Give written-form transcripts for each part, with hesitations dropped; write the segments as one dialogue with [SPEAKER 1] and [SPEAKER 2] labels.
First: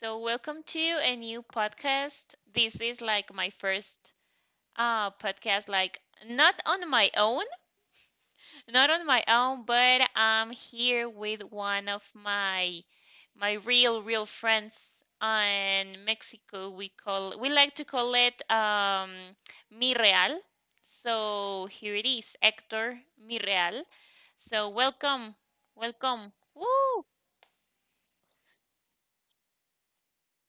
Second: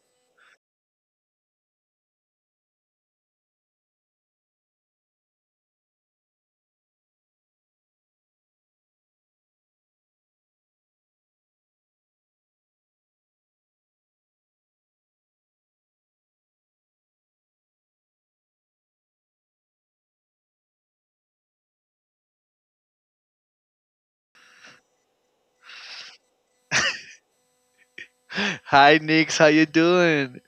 [SPEAKER 1] So welcome to a new podcast. This is like my first podcast, like not on my own, not on my own, but I'm here with one of my real, real friends in Mexico. We like to call it Mi Real. So here it is, Hector Mi Real. So welcome, welcome. Woo!
[SPEAKER 2] Hi, Nix. How you doing?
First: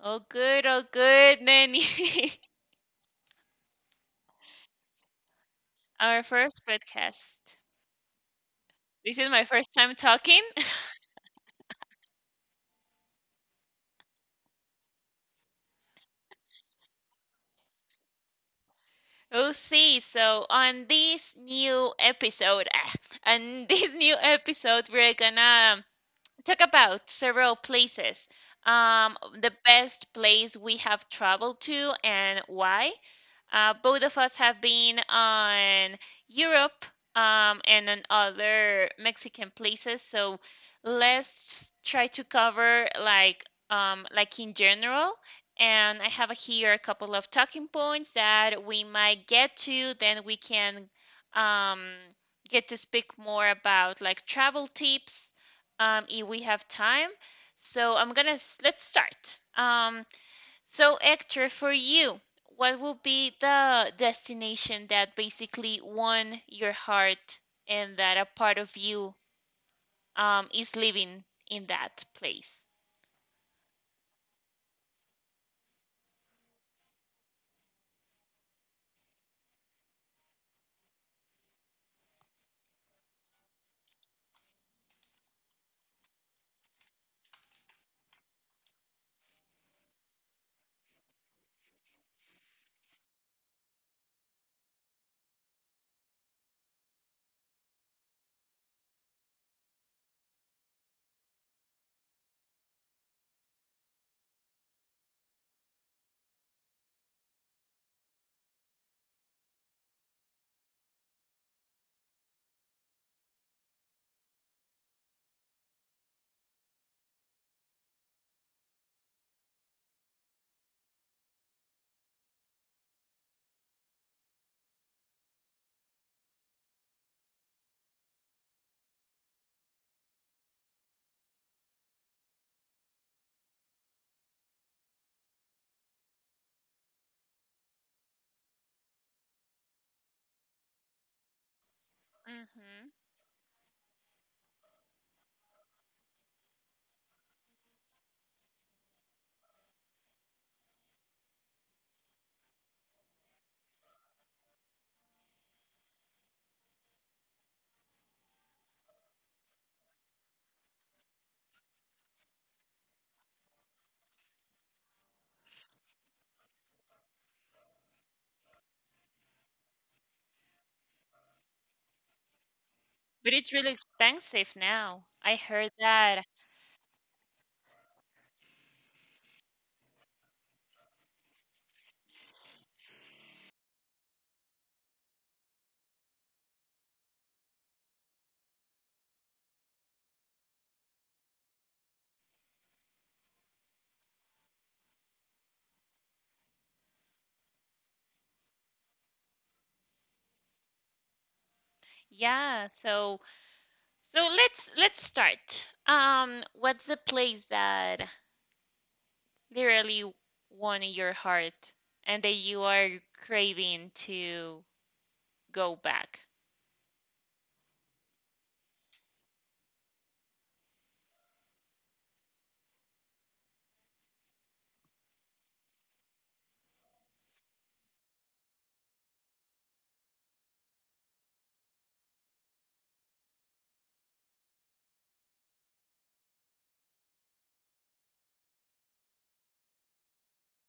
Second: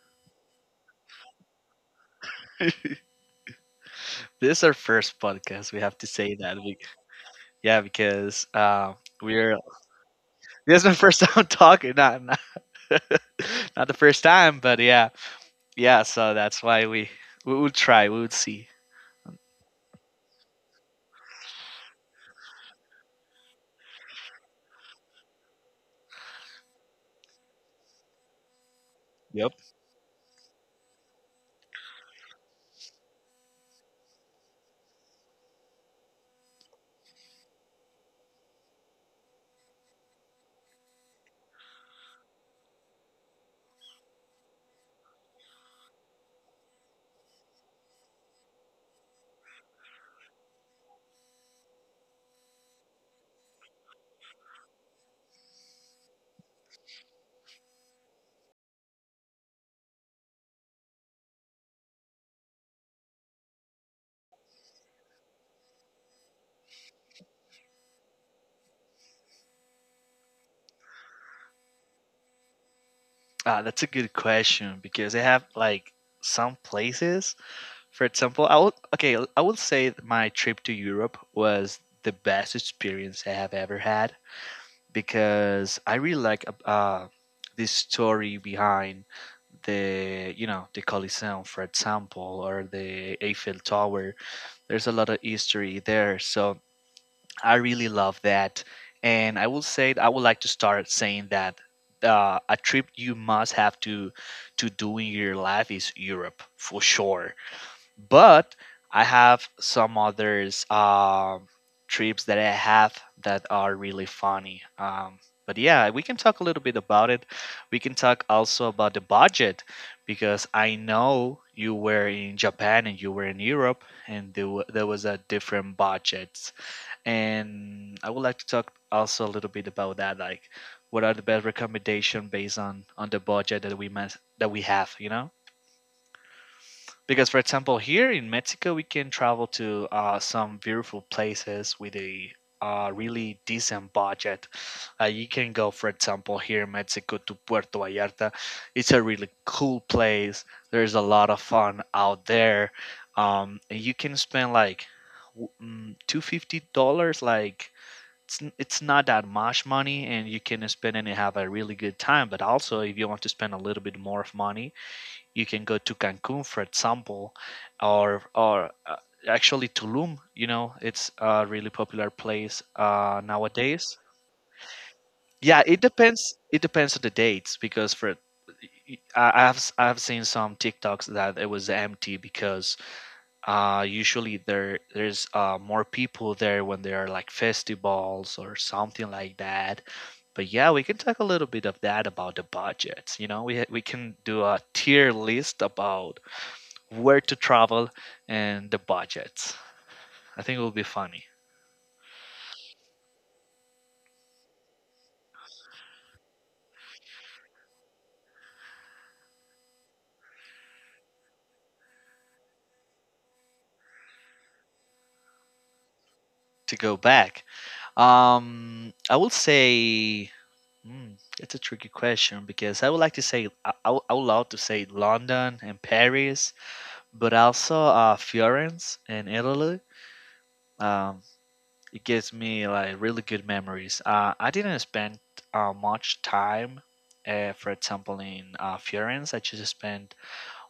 [SPEAKER 1] All good, Nanny.
[SPEAKER 2] This is our first podcast. We have to
[SPEAKER 1] Our
[SPEAKER 2] say that.
[SPEAKER 1] first
[SPEAKER 2] We,
[SPEAKER 1] podcast.
[SPEAKER 2] yeah, because
[SPEAKER 1] This is my
[SPEAKER 2] we're
[SPEAKER 1] first time talking.
[SPEAKER 2] this is my first time talking. Not not the first time, but yeah. So that's why we would try. We would see.
[SPEAKER 1] We'll see. So on this new episode, on this new episode, we're gonna talk about several places. The
[SPEAKER 2] Yep.
[SPEAKER 1] best place we have traveled to and why. Both of us have been on Europe and on other Mexican places. So let's try to cover like in general. And I have here a couple of talking points that we might get to. Then we can um, get to speak more about like travel tips if we have time. So I'm gonna let's start. So, Hector, for you, what would be the destination that basically won your heart and that a part of you is living in that place?
[SPEAKER 2] That's a good question because they have like some places. For example, I would okay. I would say that my trip to Europe was the best experience I have ever had because I really like this story behind the you know the Coliseum, for example, or the Eiffel Tower. There's a lot of history there, so I really love that. And I will say I would like to start saying that a trip you must have to do in your life is Europe for sure, but I have some others, trips that I have that are really funny. But yeah, we can talk a little bit about it. We can talk also about the budget because I know you were in Japan and you were in Europe, and there was a different budget. And I would like to talk also a little bit about that, like what are the best recommendation based on the budget that we must that we have, you know? Because for example here in Mexico we can travel to some beautiful places with a
[SPEAKER 1] Hmm.
[SPEAKER 2] really decent budget. You can go for example here in Mexico to Puerto Vallarta. It's a really cool place. There's a lot of fun out there. And you can spend like $250. Like it's not that much money and you can spend and have a really good time. But also if you want to spend a little bit more of money you can go to Cancun, for example, or actually Tulum. You know, it's a really popular place
[SPEAKER 1] But it's really
[SPEAKER 2] nowadays.
[SPEAKER 1] expensive now. I
[SPEAKER 2] Yeah,
[SPEAKER 1] heard
[SPEAKER 2] it
[SPEAKER 1] that.
[SPEAKER 2] depends. It depends on the dates because for I've seen some TikToks that it was empty because usually there's more people there when there are like festivals or something like that. But yeah, we can talk a little bit of that about the budgets. You know, we can do a tier list about where to travel, and the budgets. I think it will be funny
[SPEAKER 1] Yeah, so so let's start. What's the place that literally won your heart and that you are craving to go back?
[SPEAKER 2] to go back. I will say mm, it's a tricky question because I would like to say I would love to say London and Paris, but also Florence and Italy. Um, it gives me like really good memories. I didn't spend much time, for example, in Florence. I just spent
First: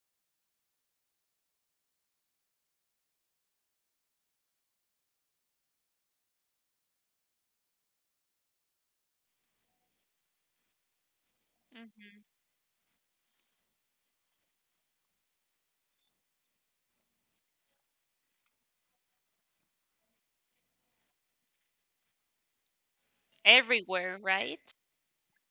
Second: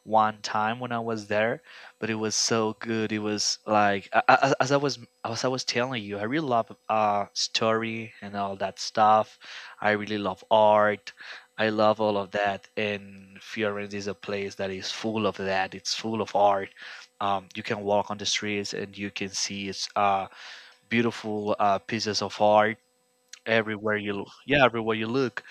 [SPEAKER 2] one time when I was there, but it was so good. It was like as I was telling you, I really love story and all that stuff. I really love art. I love all
[SPEAKER 1] Hmm.
[SPEAKER 2] of that, and Florence is a place that is full of that. It's full of art. You can walk on the streets and you can see it's beautiful pieces of art everywhere you
[SPEAKER 1] Everywhere,
[SPEAKER 2] look.
[SPEAKER 1] right?
[SPEAKER 2] Yeah, everywhere you look,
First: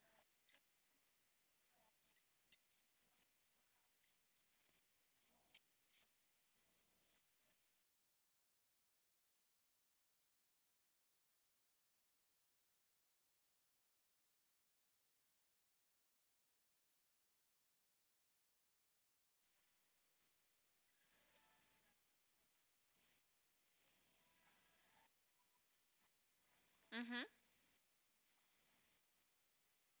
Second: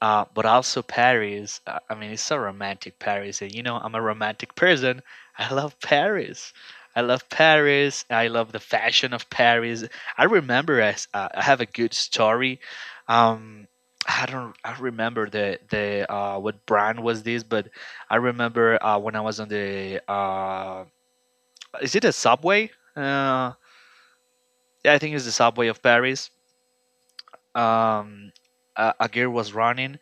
[SPEAKER 2] but also Paris. Uh, I mean, it's so romantic, Paris. And you know, I'm a romantic person. I love Paris. I love Paris. I love the fashion of Paris. I remember I have a good story. Um, I don't remember the what brand was this, but I remember when I was on the is it a subway? Uh, yeah, I think it's the subway of Paris.
[SPEAKER 1] Hmm.
[SPEAKER 2] Um, a girl was running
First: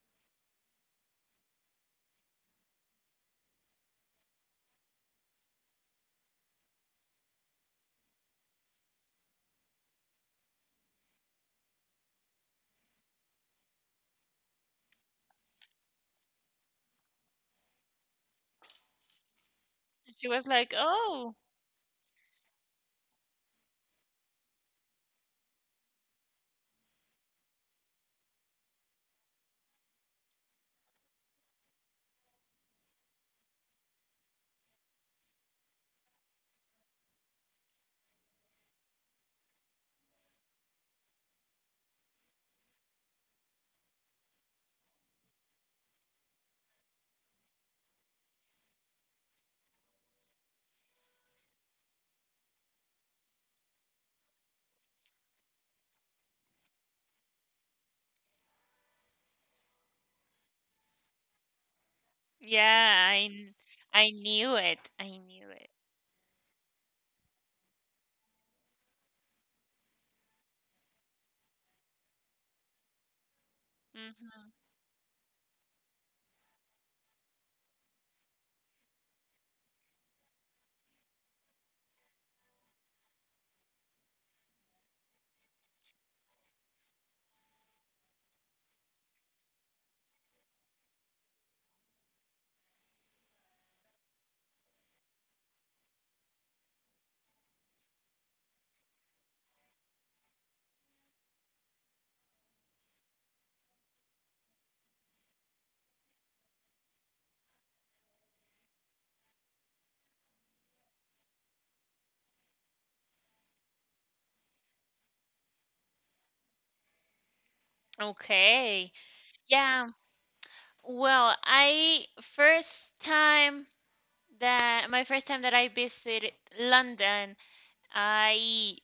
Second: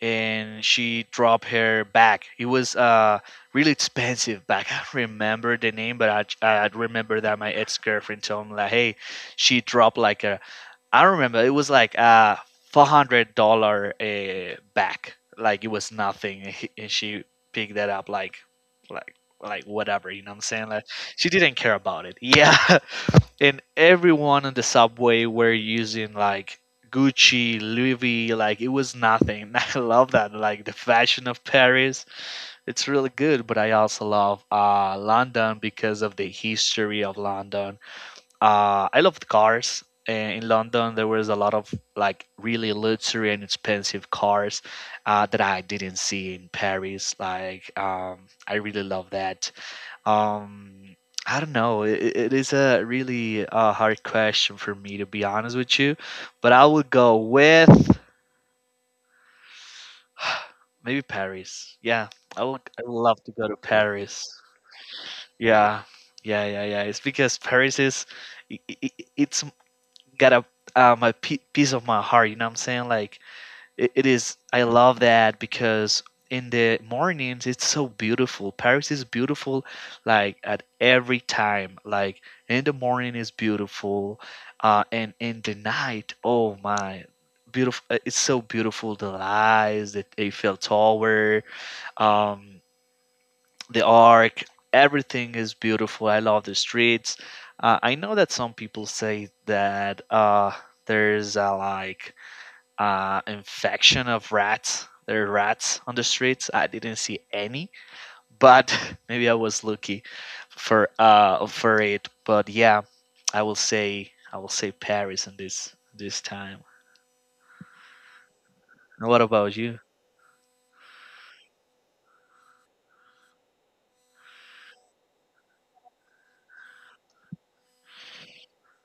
[SPEAKER 2] and she dropped her bag. It was really expensive bag. I remember the name, but I remember that my ex girlfriend told me like, hey, she dropped like a I don't remember. It was like a $400 bag. Like it was nothing, and she picked that up like like whatever. You
[SPEAKER 1] She
[SPEAKER 2] know what I'm
[SPEAKER 1] was
[SPEAKER 2] saying?
[SPEAKER 1] like,
[SPEAKER 2] Like she
[SPEAKER 1] "Oh,
[SPEAKER 2] didn't care about it. Yeah, and everyone on the subway were using like Gucci, Louis V, like it was nothing. I love that, like the fashion of Paris. It's really good, but I also love London because of the history of London. I love the cars. And in London, there was a lot of like really luxury and expensive cars that I didn't see in Paris. Like, I really love that. Um, I don't know. It it is a really hard question for me to be honest with you, but I would go with maybe Paris. Yeah, I would
[SPEAKER 1] yeah,
[SPEAKER 2] love to go to
[SPEAKER 1] I
[SPEAKER 2] Paris.
[SPEAKER 1] knew it. I knew it."
[SPEAKER 2] Yeah, yeah. It's because Paris is, it's got a pi piece of my heart. You know what I'm saying? Like it is.
[SPEAKER 1] Hmm.
[SPEAKER 2] I love that because in the mornings it's so beautiful. Paris is beautiful, like at every time. Like in the morning is beautiful, and in the night, oh my, beautiful. It's so beautiful. The lights, the Eiffel Tower, um, the Arc. Everything is beautiful. I love the streets. I know that some people say that there's a like infection of rats. There are rats on the streets. I didn't see any, but maybe I was lucky for it. But yeah, I will say Paris in this time.
[SPEAKER 1] Okay.
[SPEAKER 2] And what about you?
[SPEAKER 1] Yeah. Well, I first time that my first time that I visited London, I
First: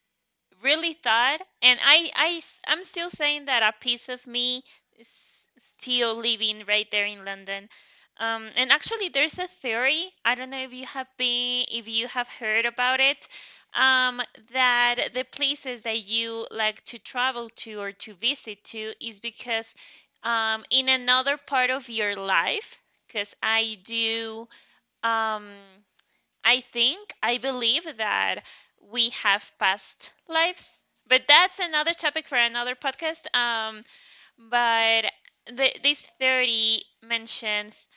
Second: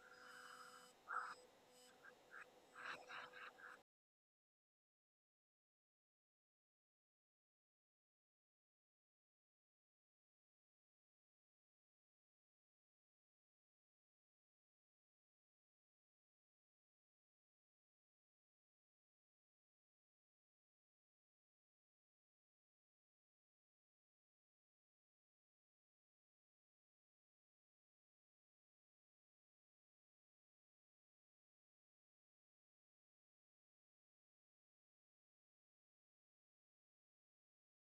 [SPEAKER 1] really thought and I'm still saying that a piece of me is still living right there in London and actually there's a theory. I don't know if you have been if you have heard about it, um, that the places that you like to travel to or to visit to is because in another part of your life. Because um, I think, I believe that we have past lives, but that's another topic for another podcast. But this theory mentions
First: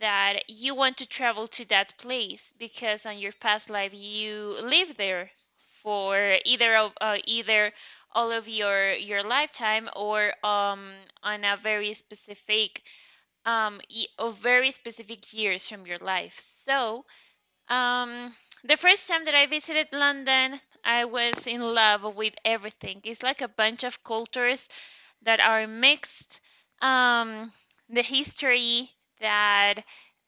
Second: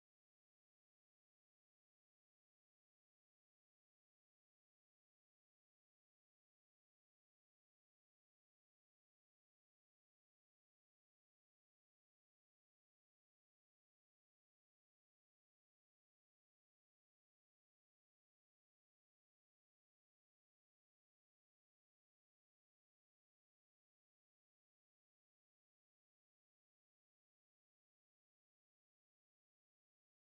[SPEAKER 1] that you want to travel to that place because on your past life you lived there for either all of your lifetime or on a very specific y- of very specific years from your life. So um, the first time that I visited London, I was in love with everything. It's like a bunch of cultures that are mixed. Um, the history that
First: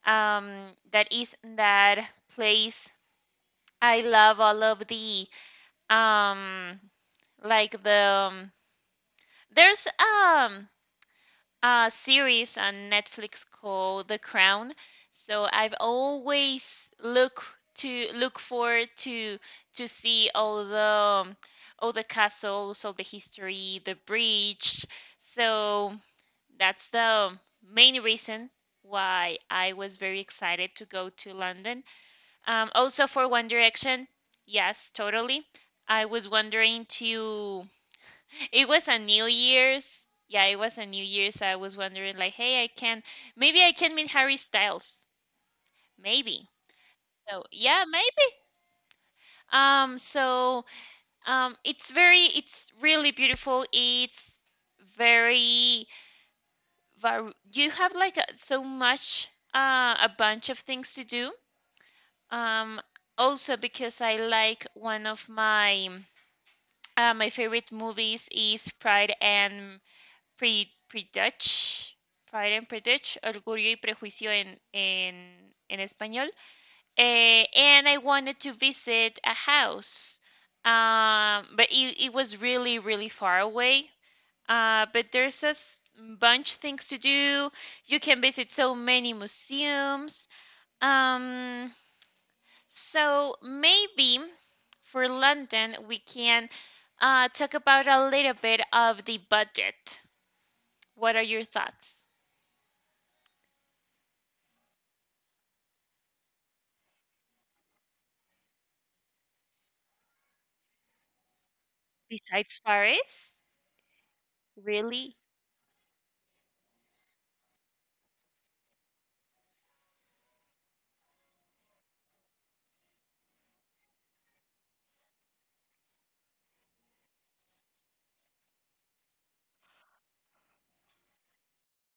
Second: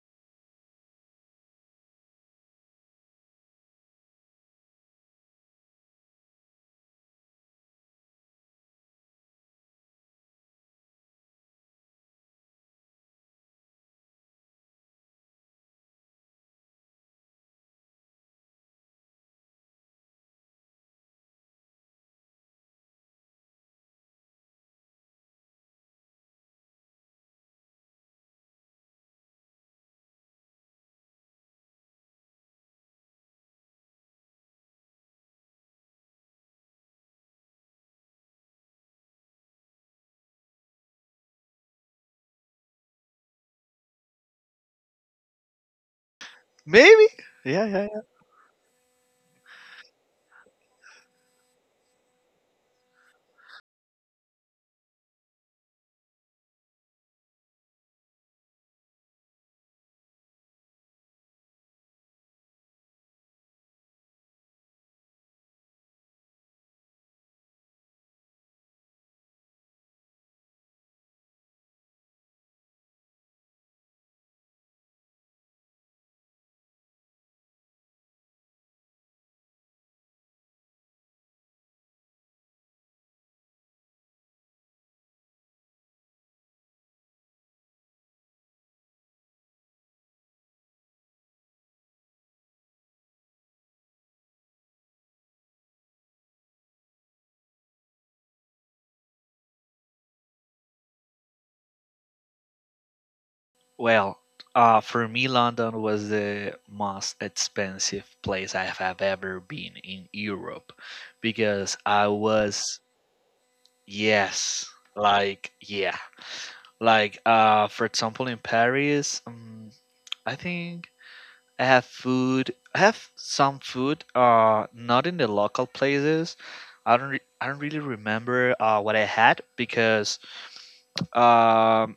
[SPEAKER 1] um, that is in that place. I love all of um, the there's series on Netflix called The Crown. So I've always look forward to see um, all the castles, all the history, the bridge. So that's the main reason why I was very excited to go to London. Also for One Direction, yes, totally. I was wondering to it was a New Year's. Yeah, it was a New Year's. So I was wondering, like, hey, I can maybe I can meet Harry Styles. Maybe.
[SPEAKER 2] Maybe.
[SPEAKER 1] So
[SPEAKER 2] Yeah.
[SPEAKER 1] yeah, maybe. Um, so it's very, it's really beautiful. It's very, you have like a, so much, a bunch of things to do. Um, also because I like one of my, my favorite movies is Prejudice, Pride and Prejudice, Orgullo y Prejuicio in español. Eh, and I wanted to visit a house, but it was really, really far away. But there's a bunch things to do. You can visit so many museums. Um, so maybe for London, we can talk about a little bit of the budget. What are your thoughts?
[SPEAKER 2] Well, for me, London was the most expensive place I have ever been in Europe because I
[SPEAKER 1] Besides
[SPEAKER 2] was,
[SPEAKER 1] Paris?
[SPEAKER 2] yes,
[SPEAKER 1] Really?
[SPEAKER 2] like, yeah, Like, for example, in Paris, I think I have some food. Not in the local places. I don't really remember what I had because um,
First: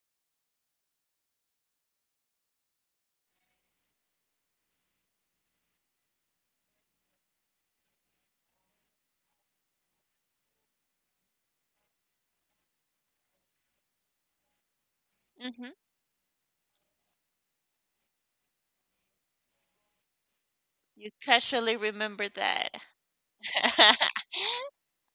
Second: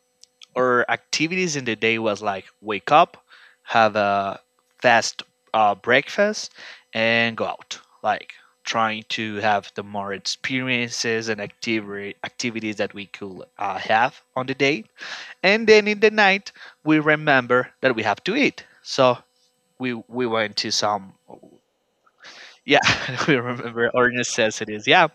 [SPEAKER 2] our activities in the day was like wake up, have a fast breakfast, and go out. Like trying to have the more experiences and activity activities that we could have on the day,
[SPEAKER 1] Hmm.
[SPEAKER 2] and then in the night, we remember that we have to eat. So we went to
[SPEAKER 1] You
[SPEAKER 2] some,
[SPEAKER 1] casually remember that.
[SPEAKER 2] yeah, we remember our necessities, yeah,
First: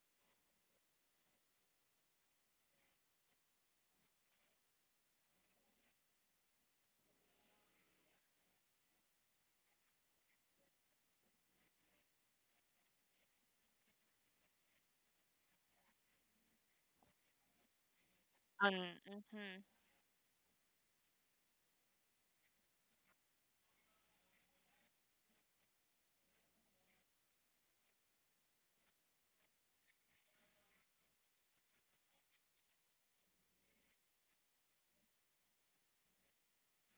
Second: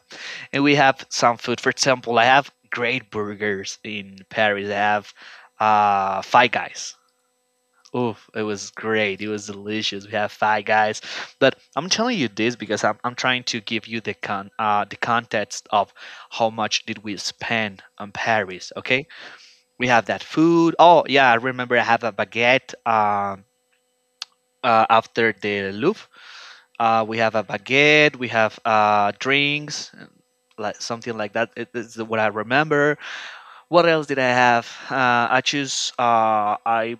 [SPEAKER 2] and we have some food. For example, I have great burgers in Paris. I have Five Guys. Oof, it was great. It was delicious. We have Five Guys. But I'm telling you I'm trying to give you the con the context of how much did we spend on Paris.
[SPEAKER 1] On,
[SPEAKER 2] Okay,
[SPEAKER 1] hmm.
[SPEAKER 2] we have that food. Oh yeah, I remember I have a baguette, after the Louvre. We have a baguette. We have drinks, like something like that. It's what I remember. What else did I have? I choose. I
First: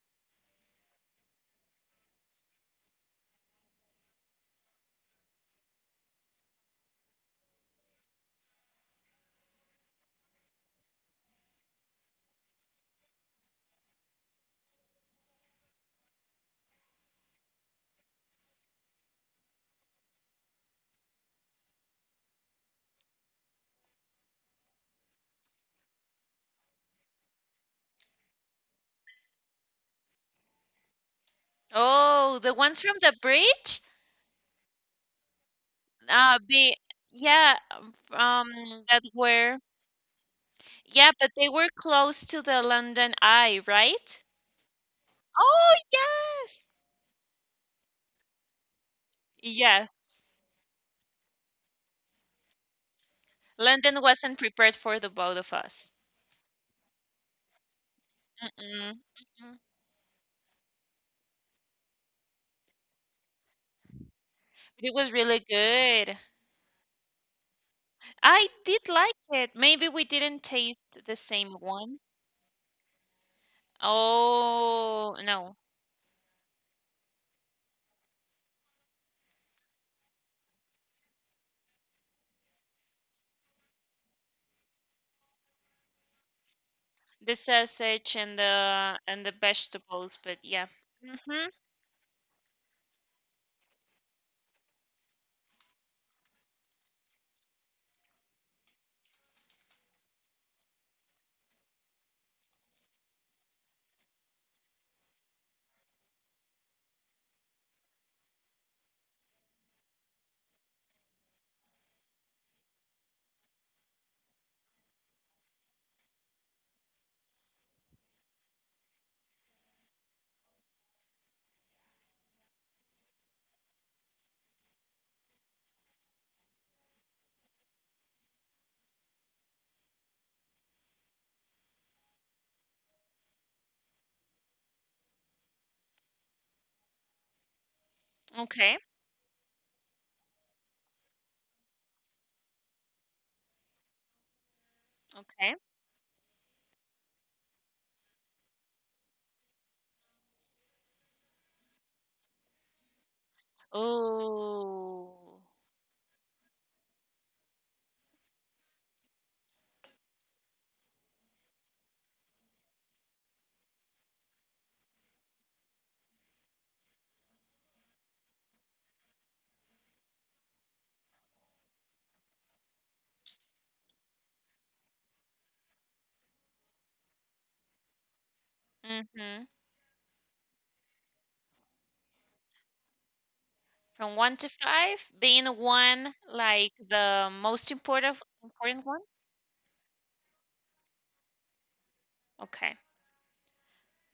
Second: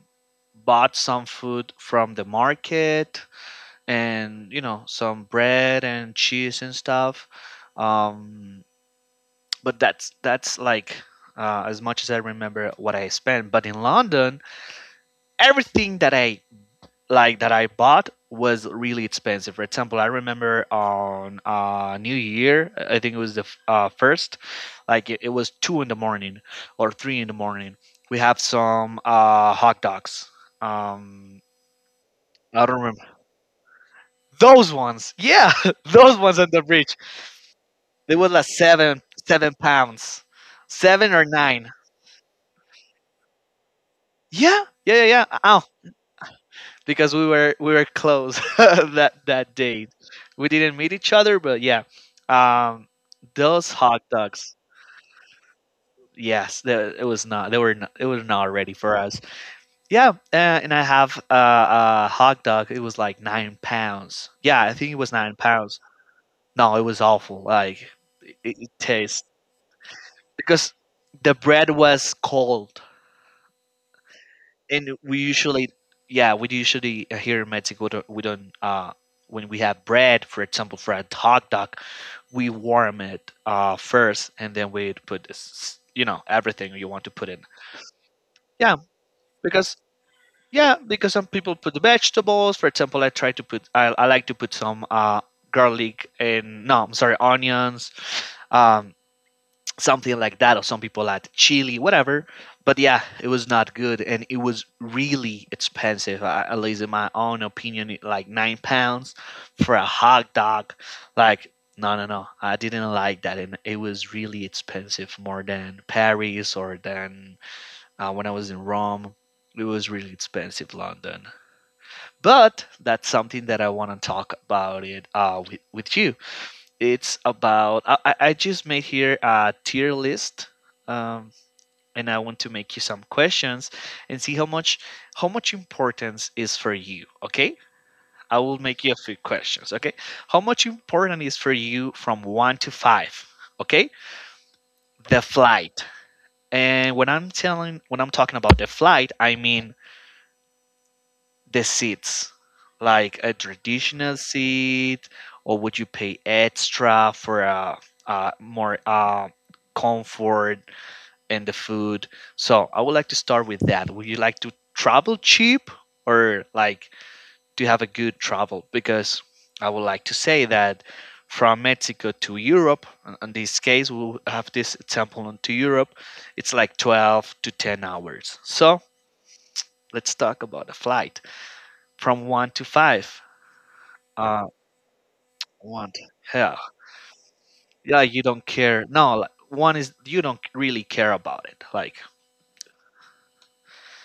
[SPEAKER 2] bought some food from the market, and you know, some bread and cheese and stuff. Um, but that's like as much as I remember what I spent. But in London, everything that I like that I bought was really expensive. For example, I remember on New Year, I think it was the first, like it was two in the morning or three in the morning. We have some hot dogs. Um,
[SPEAKER 1] Oh, the
[SPEAKER 2] I don't
[SPEAKER 1] ones from
[SPEAKER 2] remember
[SPEAKER 1] the bridge?
[SPEAKER 2] those ones. Yeah, those ones
[SPEAKER 1] Uh,
[SPEAKER 2] on the
[SPEAKER 1] be,
[SPEAKER 2] bridge.
[SPEAKER 1] yeah, um,
[SPEAKER 2] They were like
[SPEAKER 1] um,
[SPEAKER 2] seven,
[SPEAKER 1] that
[SPEAKER 2] seven
[SPEAKER 1] were,
[SPEAKER 2] pounds,
[SPEAKER 1] yeah,
[SPEAKER 2] seven or
[SPEAKER 1] but they were
[SPEAKER 2] nine.
[SPEAKER 1] close to the London Eye, right?
[SPEAKER 2] Yeah, yeah, yeah, yeah.
[SPEAKER 1] Oh, yes.
[SPEAKER 2] Because we were close that day.
[SPEAKER 1] Yes.
[SPEAKER 2] We didn't meet each other, but yeah, um, those
[SPEAKER 1] London
[SPEAKER 2] hot
[SPEAKER 1] wasn't
[SPEAKER 2] dogs.
[SPEAKER 1] prepared for the both of us.
[SPEAKER 2] Yes, they, it was not. They were. Not, it was not ready for
[SPEAKER 1] Mm-mm,
[SPEAKER 2] us.
[SPEAKER 1] mm-mm.
[SPEAKER 2] Yeah, and I have a hot dog. It was like £9. Yeah, I
[SPEAKER 1] It
[SPEAKER 2] think it
[SPEAKER 1] was
[SPEAKER 2] was nine
[SPEAKER 1] really
[SPEAKER 2] pounds.
[SPEAKER 1] good.
[SPEAKER 2] No, it was awful. Like
[SPEAKER 1] I
[SPEAKER 2] it
[SPEAKER 1] did like
[SPEAKER 2] tastes
[SPEAKER 1] it. Maybe we didn't
[SPEAKER 2] because
[SPEAKER 1] taste the
[SPEAKER 2] the
[SPEAKER 1] same
[SPEAKER 2] bread
[SPEAKER 1] one.
[SPEAKER 2] was cold, and
[SPEAKER 1] Oh,
[SPEAKER 2] we
[SPEAKER 1] no.
[SPEAKER 2] usually, yeah, we usually here in Mexico we don't when we have bread, for example, for a hot dog, we warm it first, and then we put you know everything you want to put
[SPEAKER 1] The
[SPEAKER 2] in.
[SPEAKER 1] sausage
[SPEAKER 2] Yeah,
[SPEAKER 1] and the
[SPEAKER 2] because
[SPEAKER 1] vegetables, but yeah.
[SPEAKER 2] yeah, because some
[SPEAKER 1] Mm-hmm.
[SPEAKER 2] people put the vegetables. For example, I like to put some garlic and no, I'm sorry, onions. Um, Something like that, or some people add chili, whatever. But yeah, it was not good, and it was really expensive. I, at least in my own opinion, like £9 for a hot dog. Like, no, I didn't like that, and it was really expensive, more than Paris or than when I was in Rome. It was really expensive, London. But that's something that I want to talk about with you. It's about I just made here a tier list, um, and I want to make you some questions and see how much importance is for you. Okay, I will
[SPEAKER 1] Okay.
[SPEAKER 2] make you a few questions. Okay, how much important is for you from one to five? Okay, the
[SPEAKER 1] Okay.
[SPEAKER 2] flight. And when I'm telling when I'm talking about the flight, I mean the seats, like a traditional seat,
[SPEAKER 1] Oh.
[SPEAKER 2] or would you pay extra for a more comfort and the food? So I would like to start with that. Would you like to travel cheap or like to have a good travel? Because I would like to say that from Mexico to Europe, in this case, we'll have this example on to Europe, it's like 12 to 10 hours. So
[SPEAKER 1] Mm-hmm.
[SPEAKER 2] let's talk about a flight from one to five.
[SPEAKER 1] From one to
[SPEAKER 2] uh
[SPEAKER 1] five, being
[SPEAKER 2] one
[SPEAKER 1] one
[SPEAKER 2] Yeah,
[SPEAKER 1] like the most
[SPEAKER 2] yeah,
[SPEAKER 1] important
[SPEAKER 2] you don't
[SPEAKER 1] important
[SPEAKER 2] care.
[SPEAKER 1] one?
[SPEAKER 2] No, like, one is you don't really care about it, like.
[SPEAKER 1] Okay.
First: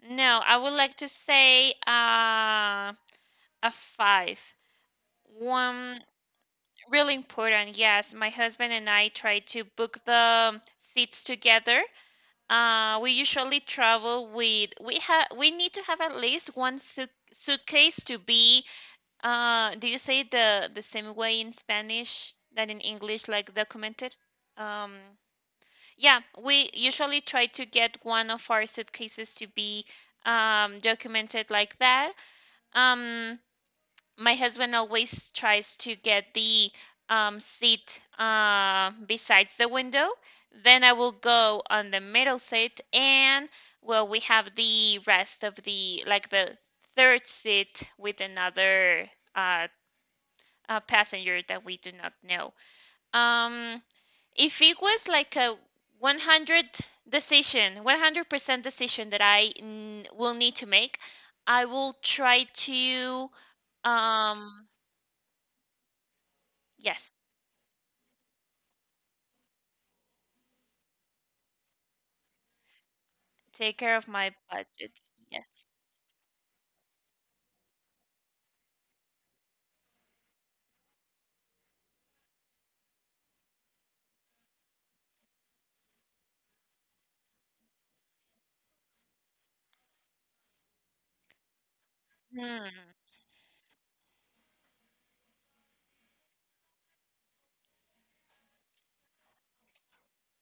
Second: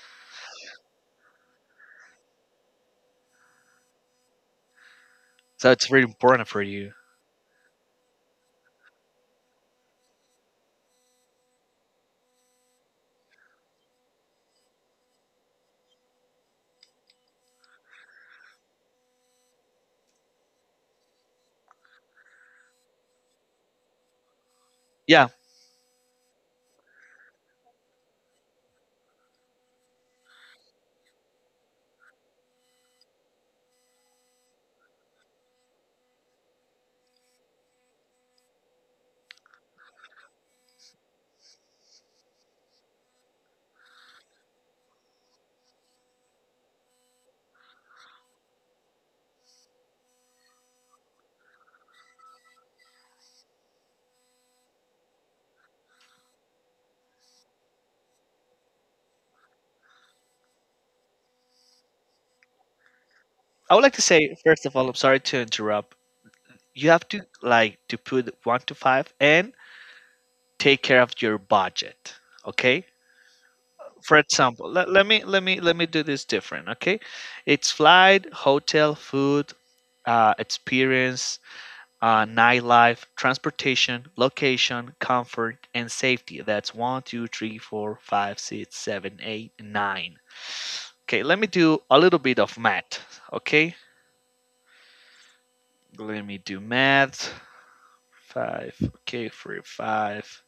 [SPEAKER 1] No, I would like to say a five.
[SPEAKER 2] So it's really
[SPEAKER 1] One
[SPEAKER 2] important for you.
[SPEAKER 1] really important, yes. My husband and I tried to book the seats together. We usually travel with we need to have at least one suitcase to be do you say the same way in Spanish than in English like documented? Um
[SPEAKER 2] Yeah,
[SPEAKER 1] yeah, we usually try to get one of our suitcases to be documented like that. Um, my husband always tries to get the seat besides the window. Then I will go on the middle seat, and well, we have the rest of the like the third seat with another passenger that we do not know. Um, if it was like a 100 decision, 100% decision that will need to make, I will try to
[SPEAKER 2] I would like to say, first
[SPEAKER 1] um,
[SPEAKER 2] of all, I'm sorry to interrupt. You have
[SPEAKER 1] yes.
[SPEAKER 2] to like to put one to five and take care of your budget, okay?
[SPEAKER 1] Take care of
[SPEAKER 2] For
[SPEAKER 1] my
[SPEAKER 2] example, let,
[SPEAKER 1] budget.
[SPEAKER 2] let me let me
[SPEAKER 1] Yes.
[SPEAKER 2] let me do this different, okay? It's flight, hotel, food, experience, nightlife, transportation, location, comfort, and safety. That's one, two, three, four, five, six, seven, eight, nine. Okay, let me do a little bit of
[SPEAKER 1] Hmm.
[SPEAKER 2] math. Okay, let me do math. Five. Okay, three, five.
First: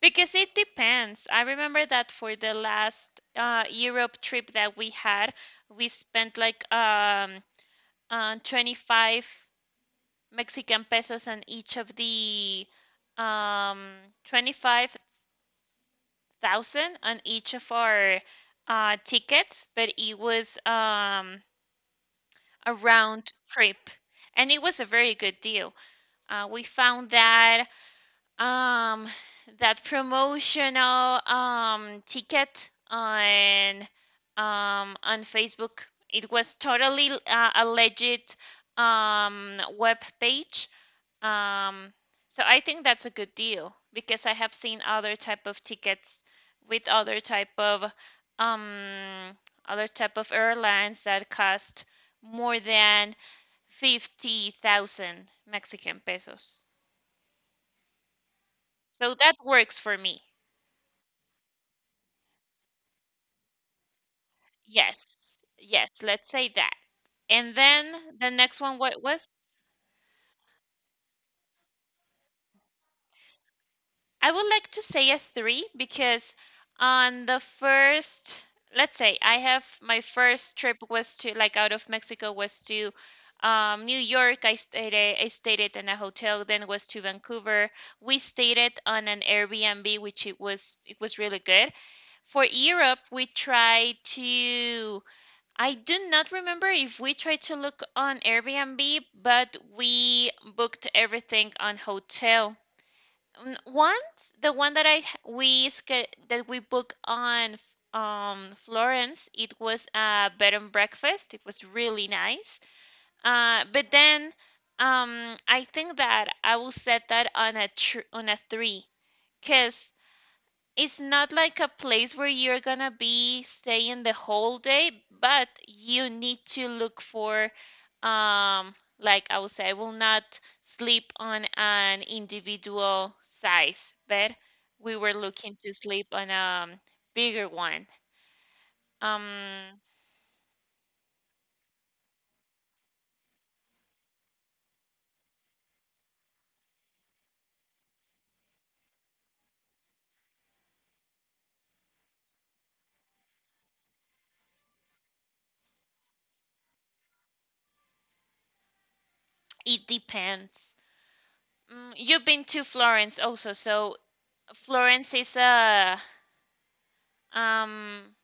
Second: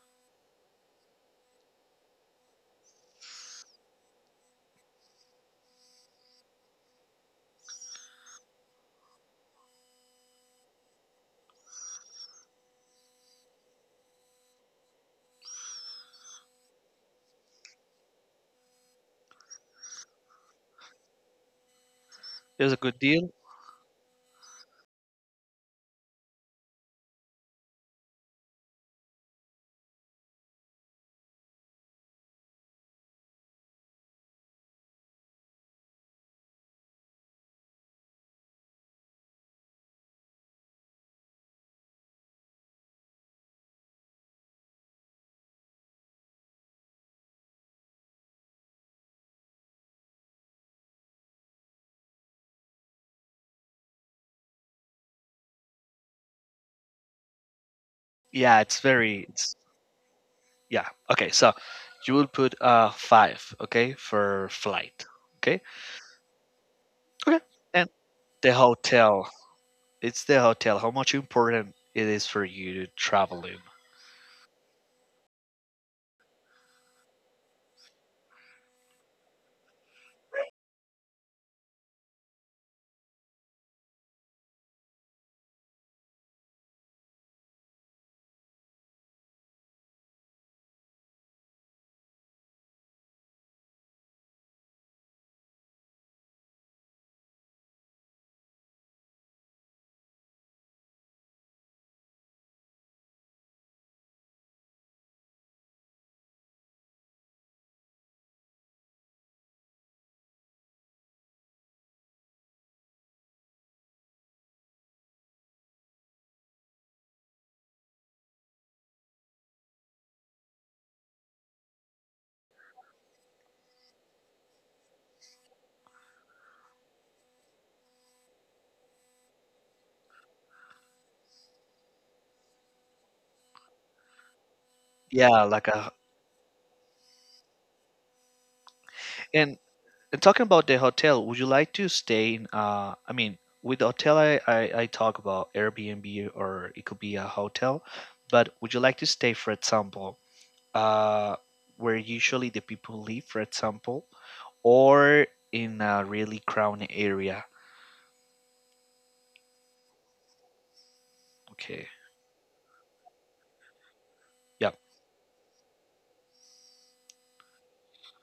[SPEAKER 1] Because it depends. I remember that for the last Europe trip that we had, we spent like 25 Mexican pesos on each of the um, 25,000 on each of our tickets, but it was
[SPEAKER 2] It was
[SPEAKER 1] a
[SPEAKER 2] a good deal.
[SPEAKER 1] round trip. And it was a very good deal. We found that um that promotional ticket on Facebook. It was totally a legit web page. Um, so I think that's a good deal because I have seen other type of tickets with um other type of airlines that cost more than 50,000 Mexican pesos.
[SPEAKER 2] Yeah, it's
[SPEAKER 1] So
[SPEAKER 2] very.
[SPEAKER 1] that
[SPEAKER 2] It's,
[SPEAKER 1] works for me.
[SPEAKER 2] yeah. Okay, so you will put, five. Okay, for flight.
[SPEAKER 1] Yes,
[SPEAKER 2] Okay.
[SPEAKER 1] yes, let's say that.
[SPEAKER 2] Okay.
[SPEAKER 1] And
[SPEAKER 2] And
[SPEAKER 1] then the
[SPEAKER 2] the
[SPEAKER 1] next one, what was?
[SPEAKER 2] hotel. It's the hotel. How much important it is for you to travel in?
[SPEAKER 1] I would like to say a three because on the first, let's say I have my first trip was to like out of Mexico was to New York. I stayed it in a hotel, then was to Vancouver. We stayed it on an Airbnb, which it was really good. For Europe, we tried to I do not remember if we tried to look on Airbnb, but we booked everything on hotel. Once, the one that I h- we sca- that we booked on Florence, it was a bed and breakfast. It was really nice. But then I think that I will set that on a three, because it's not like a place where you're gonna be staying the whole day, but you need to look for, um, like I would say, I will not sleep on an individual size bed. We were
[SPEAKER 2] Yeah,
[SPEAKER 1] looking
[SPEAKER 2] like
[SPEAKER 1] to
[SPEAKER 2] a.
[SPEAKER 1] sleep on a bigger one. Um,
[SPEAKER 2] And, and talking about the hotel, would you like to stay in? I mean, with the hotel, I talk about Airbnb or it could be a hotel, but would you like to stay, for example, uh, where usually the people live, for example, or in a really crowded area?
[SPEAKER 1] it depends.
[SPEAKER 2] Okay.
[SPEAKER 1] Mm, you've been to Florence also, so
[SPEAKER 2] Yep.
[SPEAKER 1] Florence is a um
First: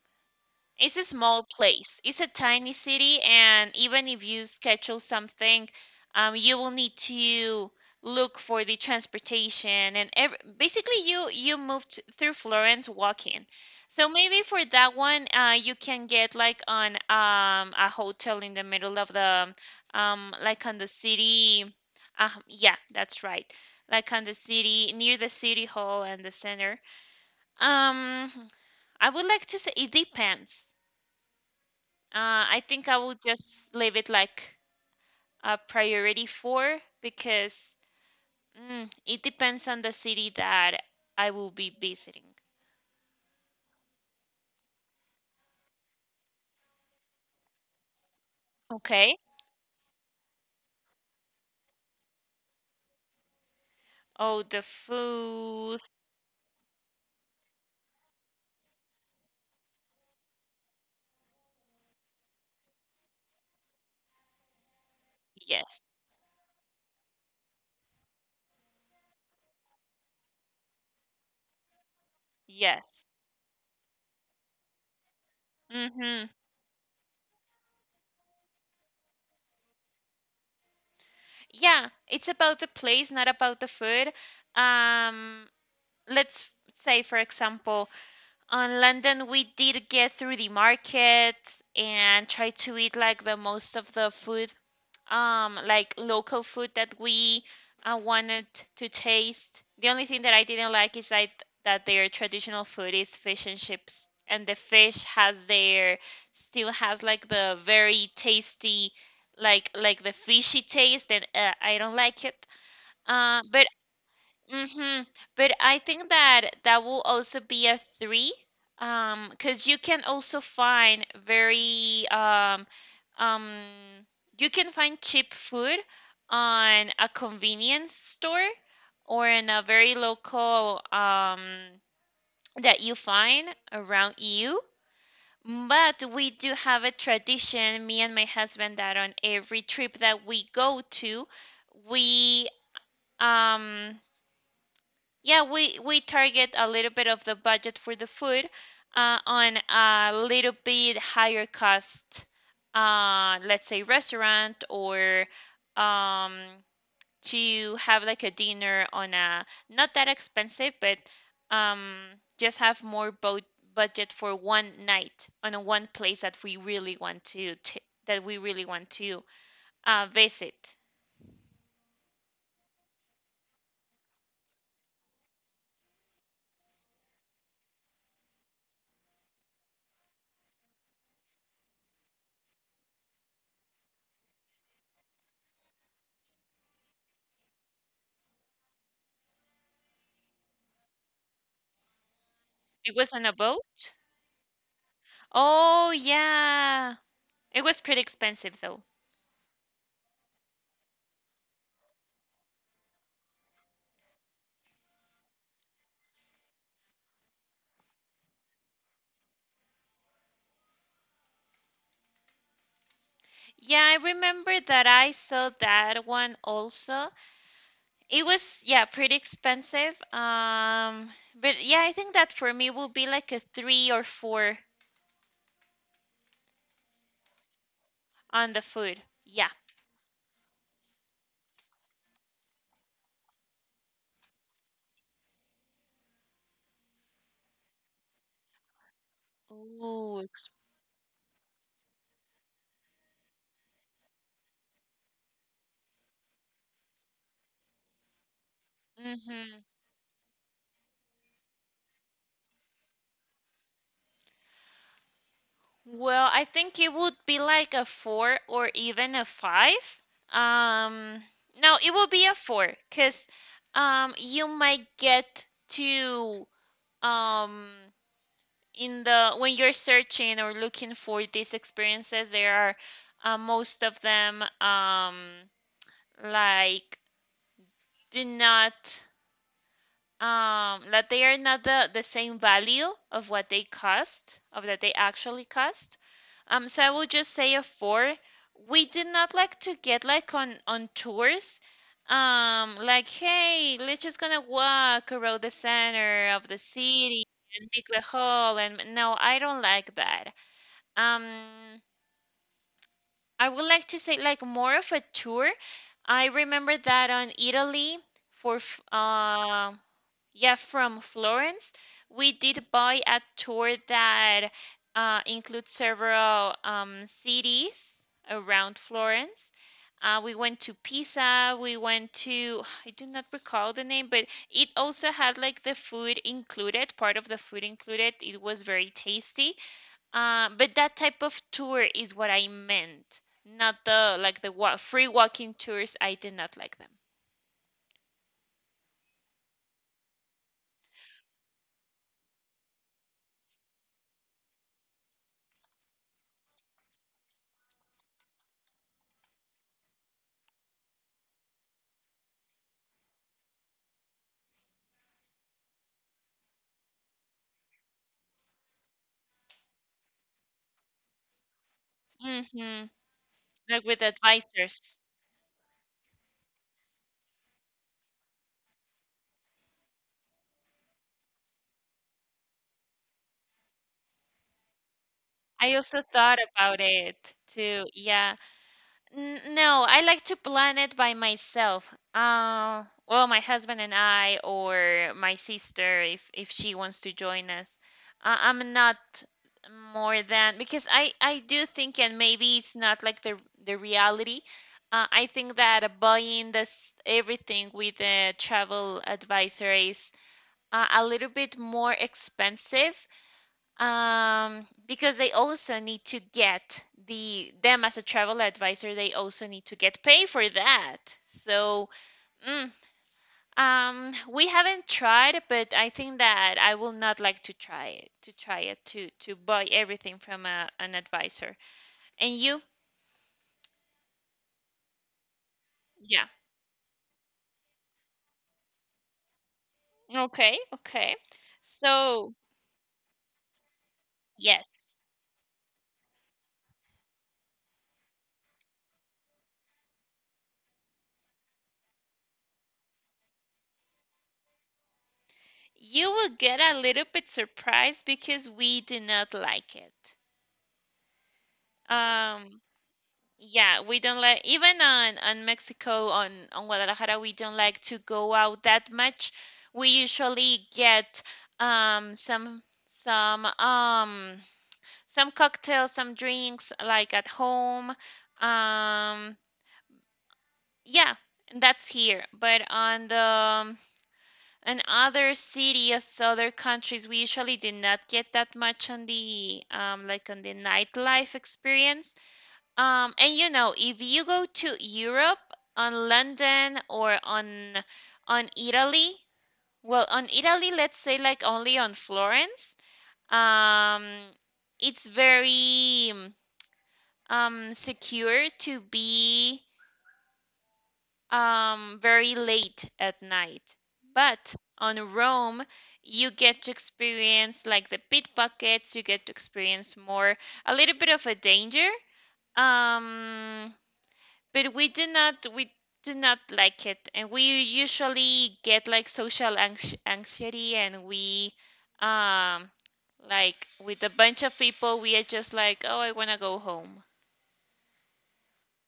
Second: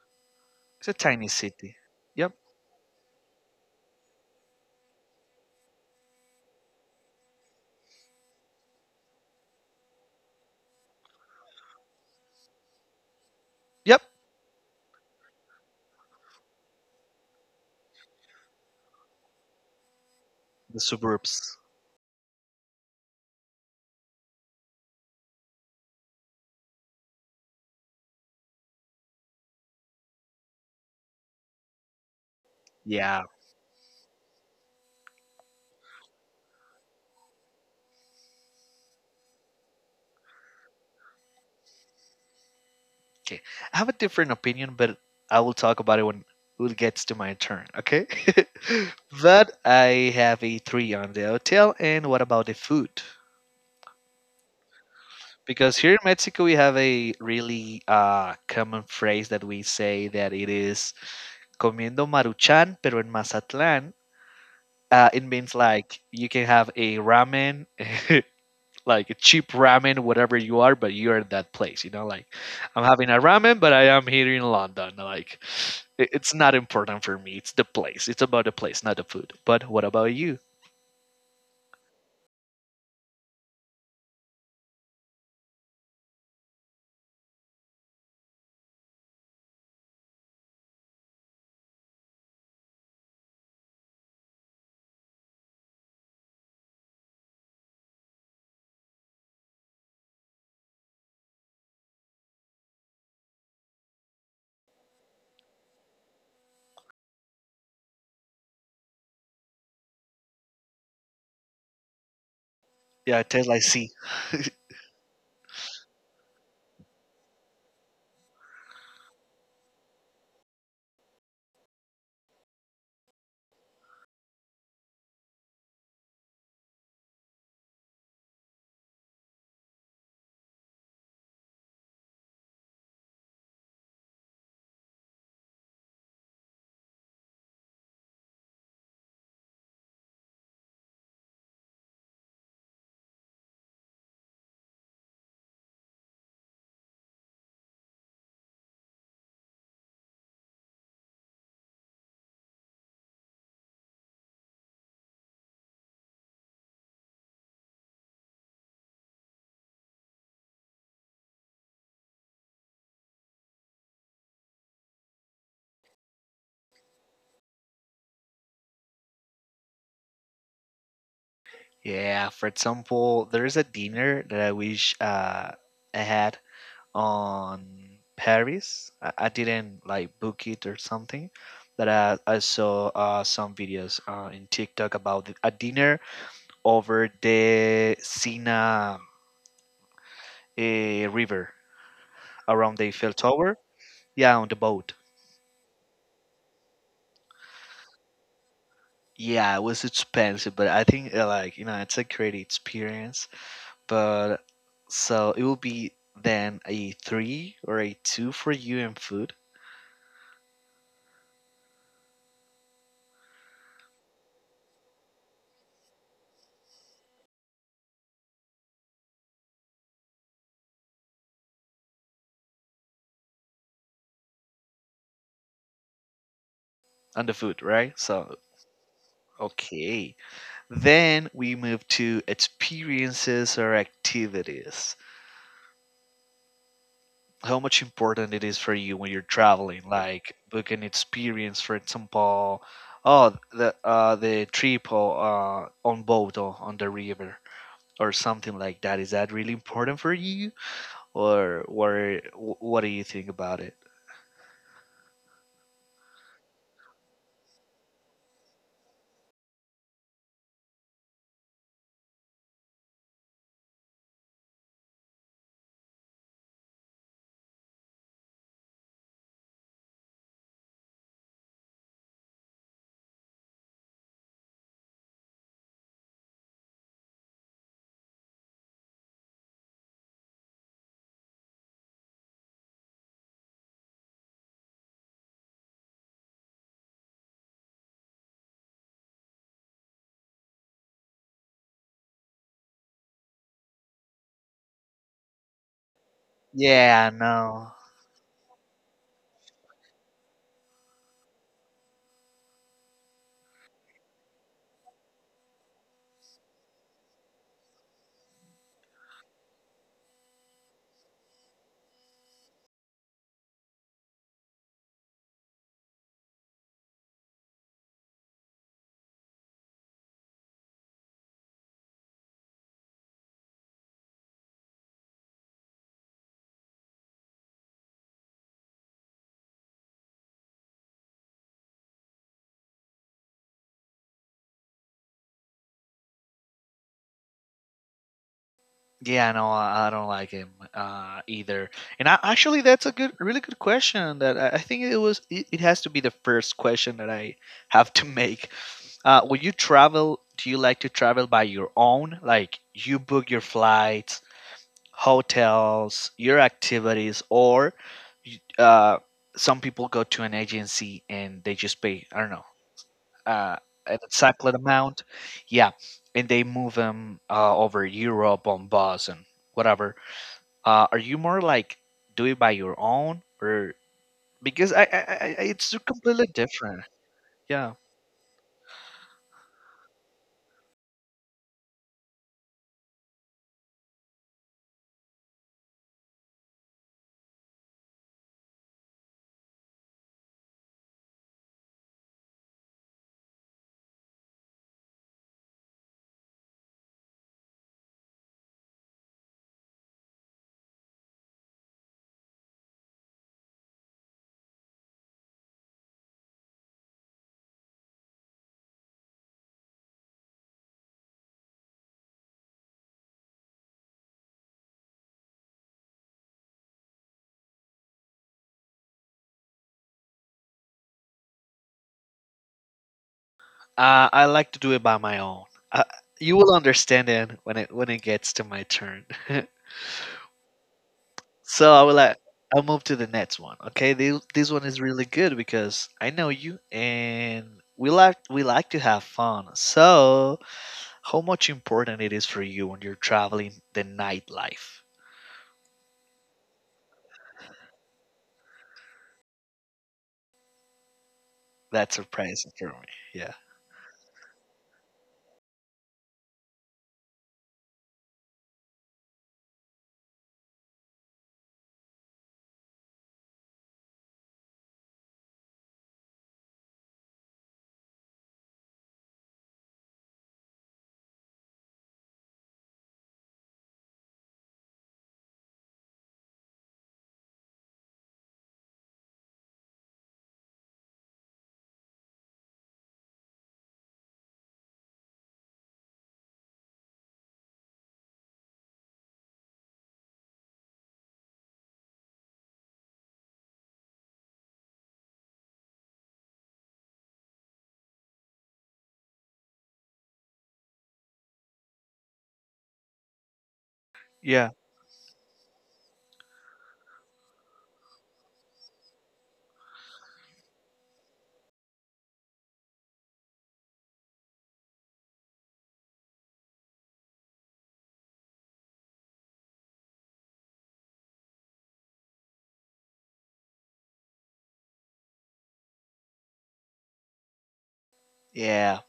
[SPEAKER 2] It's a
[SPEAKER 1] it's a
[SPEAKER 2] tiny
[SPEAKER 1] small
[SPEAKER 2] city.
[SPEAKER 1] place. It's a
[SPEAKER 2] Yep.
[SPEAKER 1] tiny city, and even if you schedule something, you will need to look for the transportation and ev basically you moved through Florence walking.
[SPEAKER 2] Yep.
[SPEAKER 1] So maybe for that one, you can get like on a hotel in the middle of the like on
[SPEAKER 2] The
[SPEAKER 1] the
[SPEAKER 2] suburbs.
[SPEAKER 1] city. Yeah, that's right. Like on the city, near the city hall and the center. Um, I would like to say it depends. I think I will
[SPEAKER 2] Yeah.
[SPEAKER 1] just leave it like a priority four because mm, it depends on the city that I will be visiting.
[SPEAKER 2] Okay. I have a different opinion, but I will talk about it when it gets to my turn, okay?
[SPEAKER 1] Okay.
[SPEAKER 2] But I have a three on the hotel, and what about the food?
[SPEAKER 1] Oh, the
[SPEAKER 2] Because
[SPEAKER 1] food.
[SPEAKER 2] here in Mexico, we have a really common phrase that we say that it is comiendo maruchan, pero en Mazatlán. It means
[SPEAKER 1] Yes,
[SPEAKER 2] like you can have a ramen, like a cheap ramen, whatever you are, but you're at that place. You know, like I'm
[SPEAKER 1] yes.
[SPEAKER 2] having a ramen, but I am here in London. Like.
[SPEAKER 1] Mm-hmm.
[SPEAKER 2] It's not important for me. It's the place. It's about the place, not the food. But what about you?
[SPEAKER 1] Yeah, it's about the place, not about the food. Um, let's say, for example, on London, we did get through the market and try to eat like the most of the food like local food that we wanted to taste. The only thing that I didn't like is like that their traditional food is fish and chips, and the fish has their still has like the very tasty like the fishy taste, and I don't like it.
[SPEAKER 2] Yeah, it tastes like
[SPEAKER 1] But
[SPEAKER 2] sea.
[SPEAKER 1] mm-hmm. But I think that that will also be a three, because you can also find very um, you can find cheap food on a convenience store or in a very local that you find around you. But we do have a tradition, me and my husband, that on every trip that we go to, we um yeah, we target a little bit of the budget for the food on a little bit higher cost, let's say restaurant or um, to have like a dinner on a not that expensive, but um, just have more bo budget for one night on a one place that we really want to, t that we really want to visit.
[SPEAKER 2] Yeah, for example, there's a dinner that I wish I had on Paris. I didn't like book it or something, but I saw some videos in TikTok about it. A dinner over the Sena River around the
[SPEAKER 1] It
[SPEAKER 2] Eiffel
[SPEAKER 1] was on a
[SPEAKER 2] Tower.
[SPEAKER 1] boat.
[SPEAKER 2] Yeah, on the boat.
[SPEAKER 1] Oh yeah, it was pretty expensive though.
[SPEAKER 2] Yeah, it was expensive, but I think like it's a great experience. But so it will be then a three or a two for you and food
[SPEAKER 1] Yeah, I remember that I saw that one also. It was, yeah, pretty expensive. But yeah, I think that for me will be like a three or four
[SPEAKER 2] on the food, right? So,
[SPEAKER 1] on the food. Yeah.
[SPEAKER 2] okay, then we move to experiences or activities. How much important it is for you when you're traveling,
[SPEAKER 1] Ooh,
[SPEAKER 2] like
[SPEAKER 1] ex-
[SPEAKER 2] book an experience, for example, oh the trip on boat or on the river or something like that. Is that really
[SPEAKER 1] hmm
[SPEAKER 2] important for you? Or what? What do you think about it?
[SPEAKER 1] Well, I think it would be like a four or even a five. Um, no, it will be a four because you might get to um in the when you're searching or looking for these experiences, there are most of them, like, do not, that they are not the same value of what they cost, of that they actually cost. So I will just say a four. We do not like to get like on tours. Like, hey, let's just gonna walk around the center of the
[SPEAKER 2] Yeah,
[SPEAKER 1] city
[SPEAKER 2] no.
[SPEAKER 1] and make the hole. And no, I don't like that. Um, I would like to say like more of a tour. I remember that on Italy, for f- uh, yeah, from Florence, we did buy a tour that includes several cities around Florence. We went to Pisa, we went to, I do not recall the name, but it also had like the food included, part of the food included. It was very tasty. But that type of tour is what I meant, not the like the wa free walking tours. I did not like them.
[SPEAKER 2] Yeah, no, I don't like him either. And I, actually, that's a good, really good question. That I think it was. It has to be the first question that I have to make. When you travel, do you like to travel by your own? Like you book your flights, hotels, your activities, or you- uh, some people go to an agency and they just pay. I don't know
[SPEAKER 1] Mm-hmm.
[SPEAKER 2] uh,
[SPEAKER 1] Like
[SPEAKER 2] an
[SPEAKER 1] with
[SPEAKER 2] exact
[SPEAKER 1] advisors.
[SPEAKER 2] amount. Yeah, and they move them over Europe on bus and whatever. Are you more like do it by your own or because it's
[SPEAKER 1] I
[SPEAKER 2] so
[SPEAKER 1] also
[SPEAKER 2] completely
[SPEAKER 1] thought about
[SPEAKER 2] different.
[SPEAKER 1] it
[SPEAKER 2] Yeah,
[SPEAKER 1] too. Yeah. No, I like to plan it by myself. Well, my husband and I, or my sister, if she wants to join us. I'm not more than, because I do think, and maybe it's not like the reality. I think that buying this everything with a travel advisor is a little bit more expensive, because they also need to get them, as a travel advisor they also need to get paid for that, so mm, we haven't tried, but I think that I will not like to try it to buy everything from an advisor. And you?
[SPEAKER 2] I like to do it by my own. Uh,
[SPEAKER 1] Yeah.
[SPEAKER 2] you will understand it when it gets to my turn.
[SPEAKER 1] Okay, okay.
[SPEAKER 2] So I will like.
[SPEAKER 1] So.
[SPEAKER 2] I'll move to the next one. Okay, this one
[SPEAKER 1] Yes.
[SPEAKER 2] is really good because I know you and we like to have fun. So how much important it is for you when you're traveling, the nightlife?
[SPEAKER 1] you will get a little bit surprised because we do not like it.
[SPEAKER 2] That's surprising
[SPEAKER 1] um
[SPEAKER 2] for me. Yeah.
[SPEAKER 1] Yeah, we don't like, even on Mexico, on Guadalajara, we don't like to go out that much. We usually get um some some um some cocktails, some drinks like at home. Um yeah, that's here. But on other cities, other countries, we usually do not get that much on the like, on the nightlife experience. And if you go to Europe, on London or on Italy, well, on Italy, let's say like only on Florence, um, it's very, secure to be very late at night.
[SPEAKER 2] Yeah.
[SPEAKER 1] But on Rome, you get to experience like the pickpockets, you get to experience more, a little bit of a danger. Um, but we do not like it, and we usually get like social anxiety, and we um like, with a bunch of people, we are just like, oh, I want to go home.
[SPEAKER 2] Yeah.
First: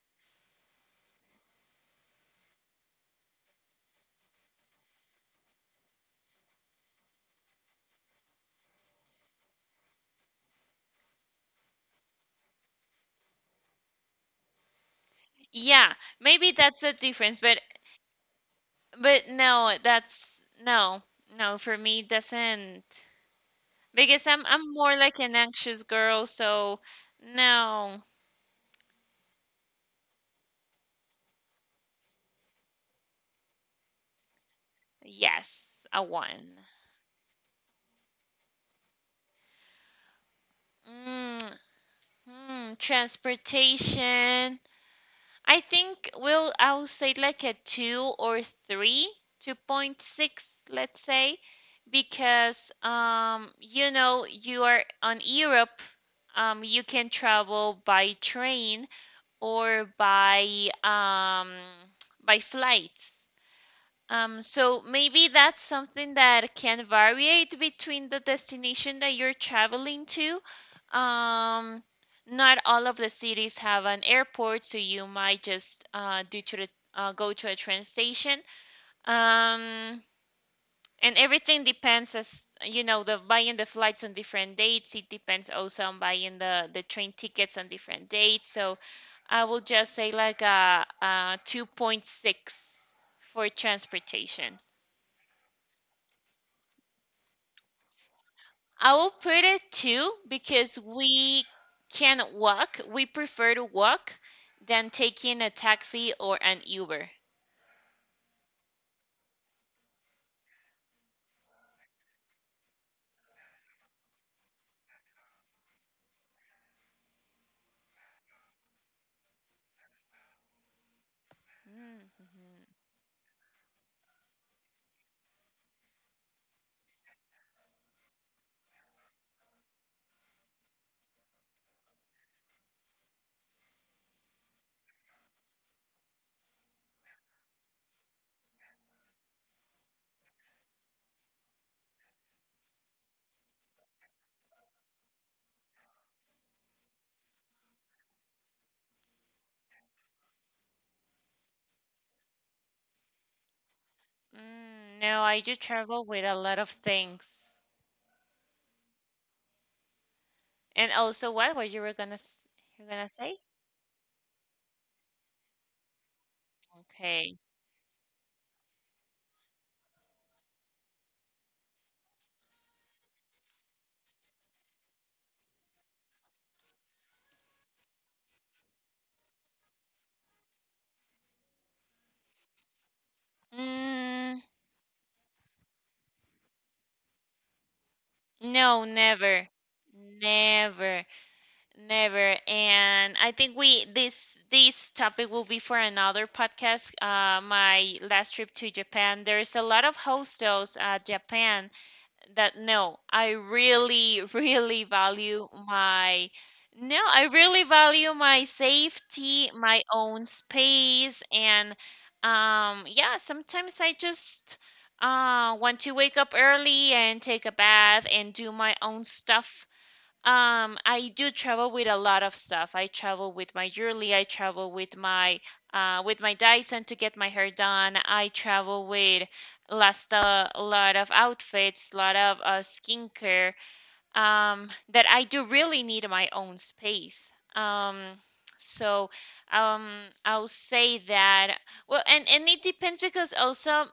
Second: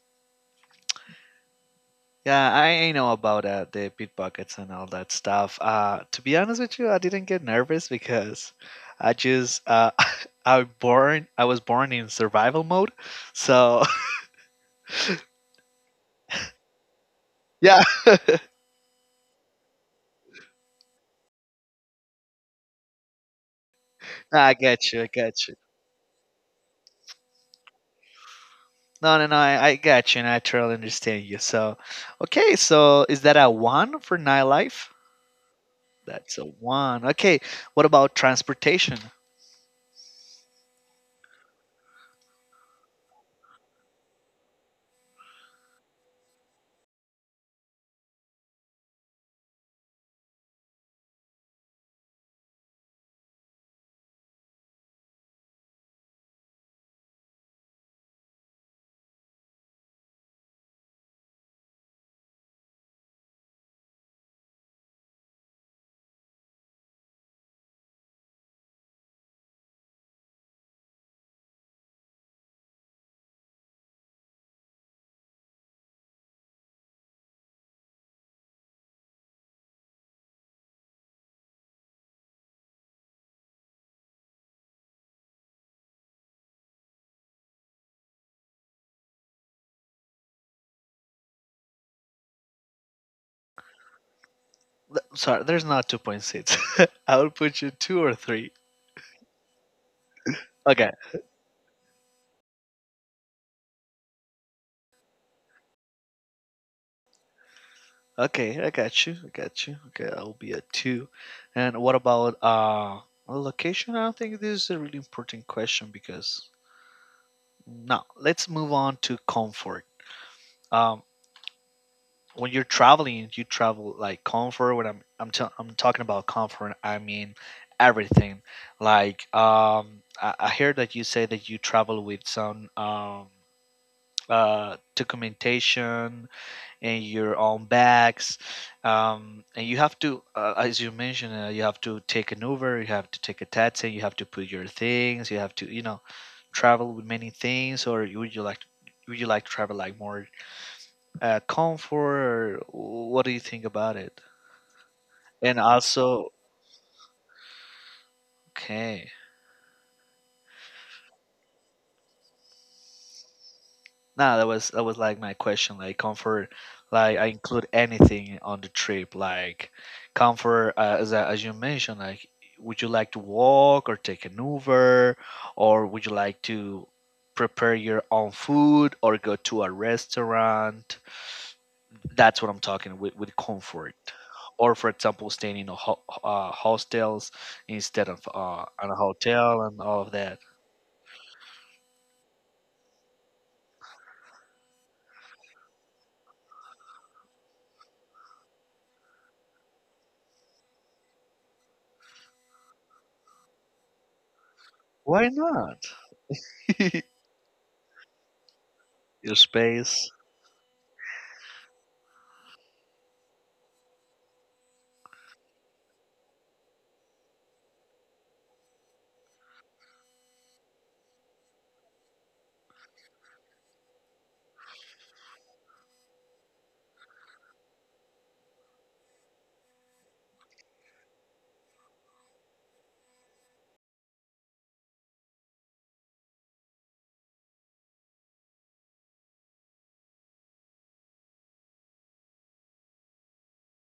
[SPEAKER 2] Yeah, I know about the pickpockets and all that stuff. To be honest with you, I didn't get nervous because I just I was born in survival mode, so
[SPEAKER 1] Yeah, maybe that's the difference, but.
[SPEAKER 2] yeah,
[SPEAKER 1] But no, that's. No. No, for me it doesn't, because I'm
[SPEAKER 2] I
[SPEAKER 1] I'm
[SPEAKER 2] got
[SPEAKER 1] more
[SPEAKER 2] you, I
[SPEAKER 1] like an
[SPEAKER 2] got you.
[SPEAKER 1] anxious girl. So. No.
[SPEAKER 2] No, no, no, I got you, and I totally understand you. So, okay, so is that a one for nightlife?
[SPEAKER 1] Yes, a
[SPEAKER 2] That's a
[SPEAKER 1] one.
[SPEAKER 2] one. Okay. What about transportation?
[SPEAKER 1] mm, Transportation, I think we'll I'll say like a two or three, 2.6, let's say, because you are on Europe. You can travel by train or by flights. So maybe that's something that can variate between the destination that you're traveling to. Um, Not all of the cities have an airport, so you might just go to a train station. Um, and everything depends, as you know, the buying the flights on different dates. It depends also on buying the train tickets on different dates. So I will just say like a 2.6 for transportation.
[SPEAKER 2] Sorry, there's not 2.6. I will put you two or three.
[SPEAKER 1] I will put it two because
[SPEAKER 2] Okay.
[SPEAKER 1] we can walk. We prefer to walk than taking a taxi or an Uber.
[SPEAKER 2] Okay. I got you. I got you. Okay. I'll be a two. And what about location? I don't think this is a really important question because no. Let's move on to comfort. Um, when you're
[SPEAKER 1] Mm,
[SPEAKER 2] traveling, you travel like comfort. When I'm talking about comfort, I mean everything. Like I hear that you say that you travel with some documentation and your own bags, and you have to, as you mentioned, you have to take an Uber, you have to take a taxi, you have to put your things, you have to travel with many things, or would you like to travel like more comfort. What do you think about it?
[SPEAKER 1] mhm. Mm, no, I
[SPEAKER 2] And
[SPEAKER 1] do travel with
[SPEAKER 2] also,
[SPEAKER 1] a lot of things.
[SPEAKER 2] okay.
[SPEAKER 1] And also, what you were gonna you gonna say?
[SPEAKER 2] Nah, that was like my question. Like comfort, like I
[SPEAKER 1] Okay.
[SPEAKER 2] include anything on the trip. Like comfort, as you mentioned, like would you like to walk or take an Uber, or would you like to prepare your own food or go to a restaurant? That's what I'm talking with comfort.
[SPEAKER 1] Mm,
[SPEAKER 2] Or for example, staying in hostels instead of
[SPEAKER 1] no,
[SPEAKER 2] on a
[SPEAKER 1] never,
[SPEAKER 2] hotel and all of that.
[SPEAKER 1] never. Never. And I think we this topic will be for another podcast. My last trip to Japan, there's a lot of hostels at Japan that, no, I really, really
[SPEAKER 2] Why
[SPEAKER 1] value
[SPEAKER 2] not?
[SPEAKER 1] my. No, I really value my
[SPEAKER 2] Your
[SPEAKER 1] safety, my
[SPEAKER 2] space.
[SPEAKER 1] own space, and, yeah, sometimes I just want to wake up early and take a bath and do my own stuff. I do travel with a lot of stuff. I travel with my jewelry. I travel with my Dyson to get my hair done. I travel with, last a lot of outfits, lot of skincare. That I do really need my own space. Um, so um, I'll say that. Well, and it depends because also,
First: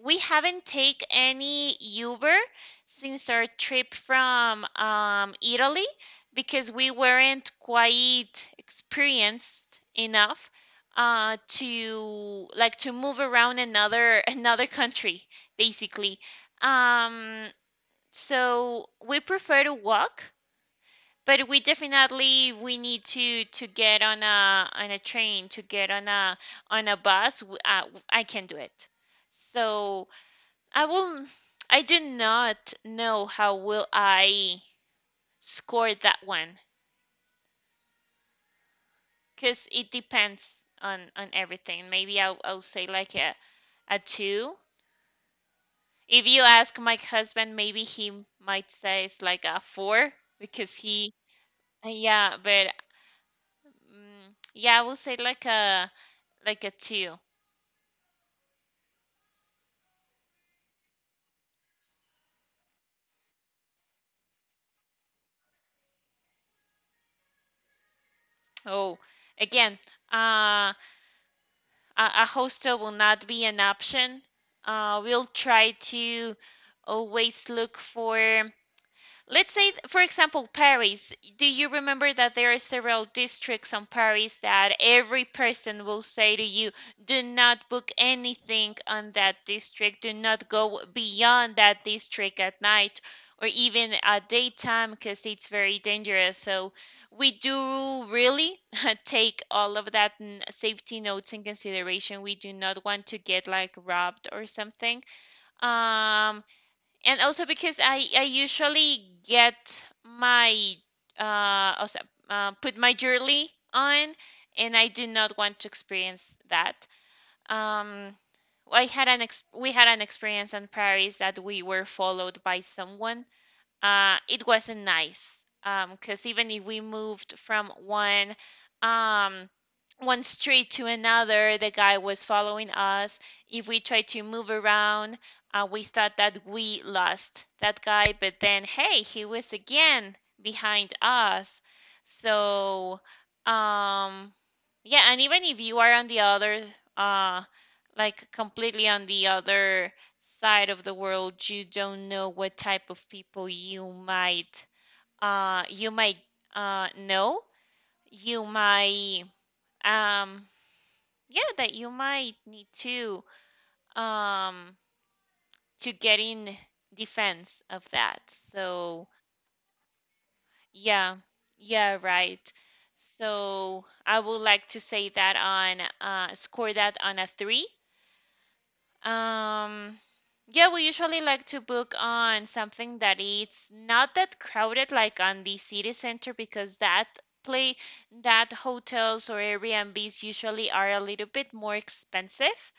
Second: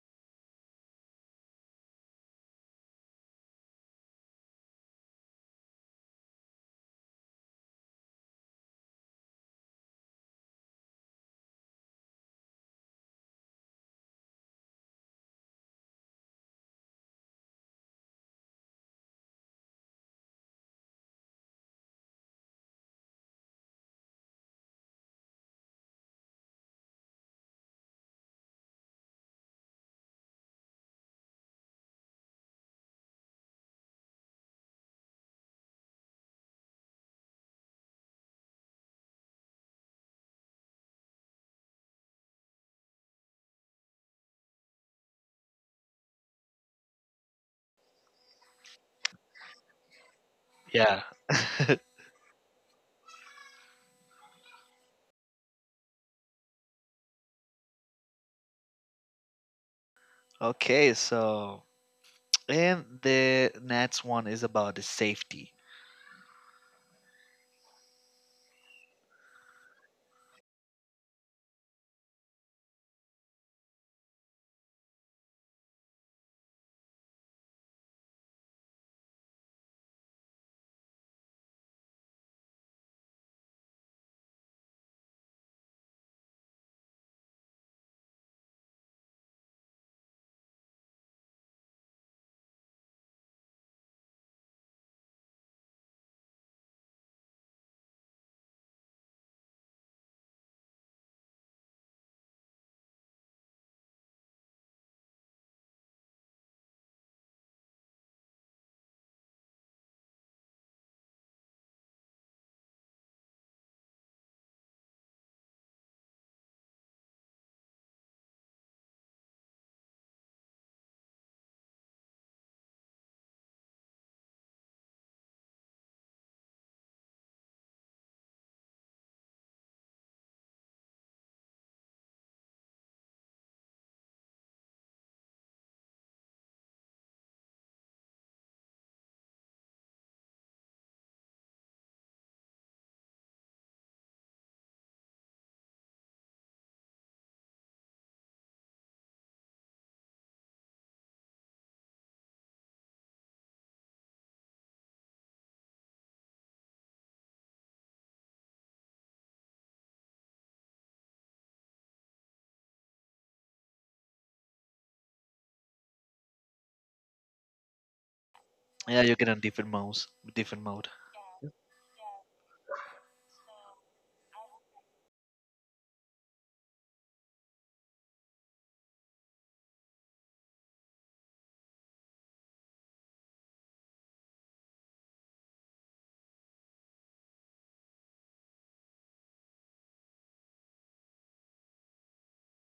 [SPEAKER 1] we haven't taken any Uber since our trip from Italy, because we weren't quite experienced enough to like to move around another another country basically. Um, so we prefer to walk, but we definitely we need to get on a train, to get on a bus. I can do it. So I will. I do not know how will I score that one, because it depends on everything. Maybe I'll say like a two. If you ask my husband, maybe he might say it's like a four because
[SPEAKER 2] Yeah.
[SPEAKER 1] he yeah. But yeah, I will say like a two.
[SPEAKER 2] Okay. So and the next one is about the safety.
[SPEAKER 1] Oh, again. Uh, a hostel will not be an option. We'll try to always look for. Let's say, for example, Paris. Do you remember that there are several districts on Paris that every person will say to you, do not book anything on that district, do not go beyond that district at night or even at daytime because it's very dangerous. So we do really take all of that safety notes in consideration. We do not want to get like robbed or something. Um, and also, because I usually get, my also, put my jewelry on, and I do not want to experience that. Um, I had an ex we had an experience in Paris that we were followed by someone. It wasn't nice because, even if we moved from um, one street to another, the guy was following us. If we tried to move around, we thought that we lost that guy, but then, hey, he was again behind us. So um, yeah, and even if you are on the other, uh, like, completely on the other side of the world, you don't know what type of people you might uh you might know, you might um yeah, that you might need um to get in defense of that,
[SPEAKER 2] Yeah,
[SPEAKER 1] so.
[SPEAKER 2] you get on different modes. Different mode.
[SPEAKER 1] Yeah. Yeah, right. So I would like to say that on. Score that on a 3. Um, yeah, we usually like to book on something that it's not that crowded, like on the city center, because play that hotels or Airbnbs usually are a little bit more expensive.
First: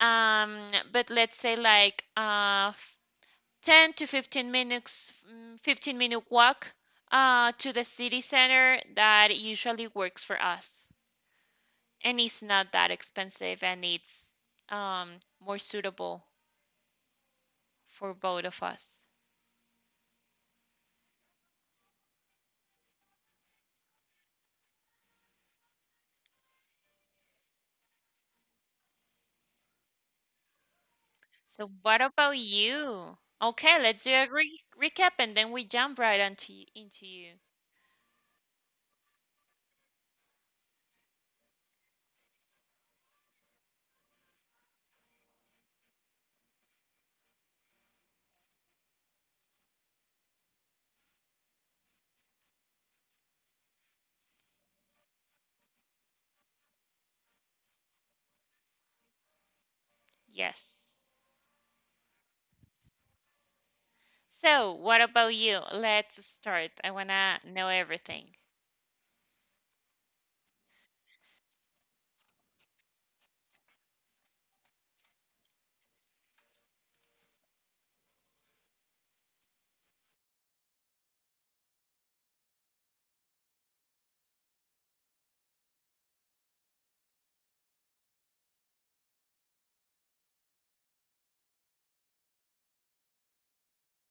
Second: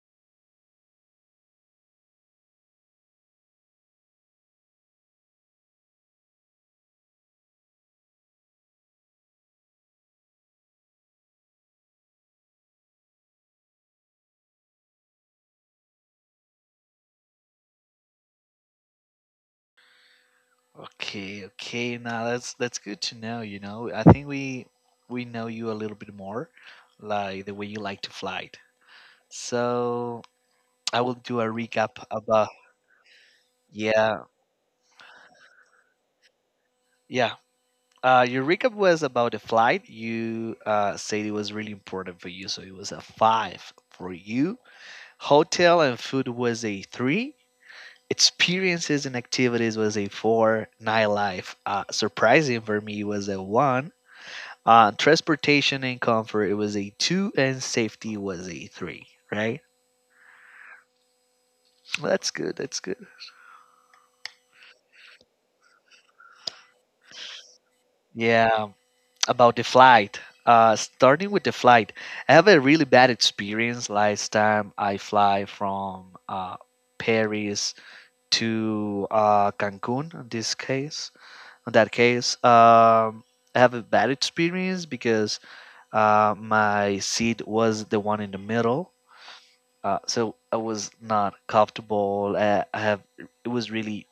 [SPEAKER 1] But let's say like, 10 to 15 minutes, 15-minute walk to the city center, that usually works for us. And it's not that expensive, and it's um, more suitable for both of us.
[SPEAKER 2] Okay. Okay. Now that's good to know. You know, I think we know you a little bit more, like the way you like to fly. So I will do a
[SPEAKER 1] So, what
[SPEAKER 2] recap
[SPEAKER 1] about
[SPEAKER 2] about.
[SPEAKER 1] you? Okay, let's do
[SPEAKER 2] Yeah,
[SPEAKER 1] a recap and then we jump right into
[SPEAKER 2] yeah.
[SPEAKER 1] you.
[SPEAKER 2] Your recap was about the flight. You said it was really important for you, so it was a five for you. Hotel and food was a three. Experiences and activities was a four. Nightlife, surprising for me, was a one. Transportation and comfort, it was a two, and safety was a three. Right?
[SPEAKER 1] Yes.
[SPEAKER 2] Well, that's good. That's good.
[SPEAKER 1] So, what about you? Let's start. I wanna know everything.
[SPEAKER 2] Yeah, about the flight. Starting with the flight, I have a really bad experience last time I fly from Paris to Cancun. In that case, I have a bad experience because my seat was the one in the middle, so I was not comfortable. I have It was really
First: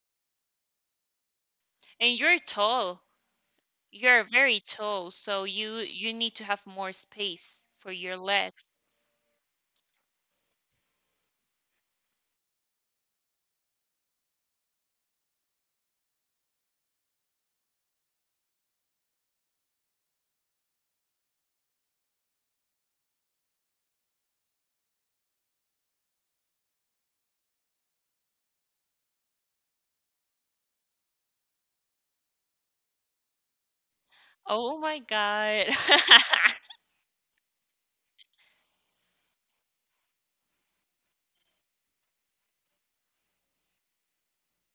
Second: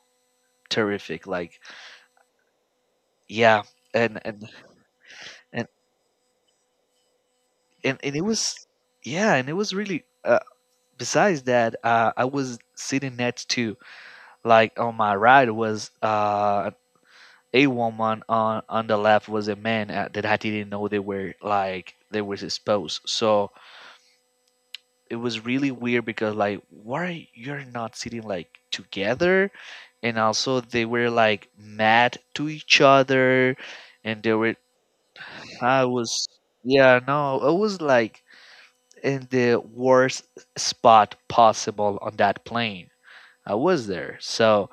[SPEAKER 2] terrific. Like,
[SPEAKER 1] And you're tall.
[SPEAKER 2] yeah, and
[SPEAKER 1] You're
[SPEAKER 2] and
[SPEAKER 1] very tall, so
[SPEAKER 2] and
[SPEAKER 1] you need to have more space for
[SPEAKER 2] and
[SPEAKER 1] your
[SPEAKER 2] it was,
[SPEAKER 1] legs.
[SPEAKER 2] yeah, and it was really. Besides that, I was sitting next to like on my right was a woman on the left was a man that I didn't know they were exposed. So it was really weird because like why you're not sitting like together, and also they were like mad to each other, and they were
[SPEAKER 1] Oh my God.
[SPEAKER 2] I was, yeah, no, I was like in the worst spot possible on that plane. I was there. So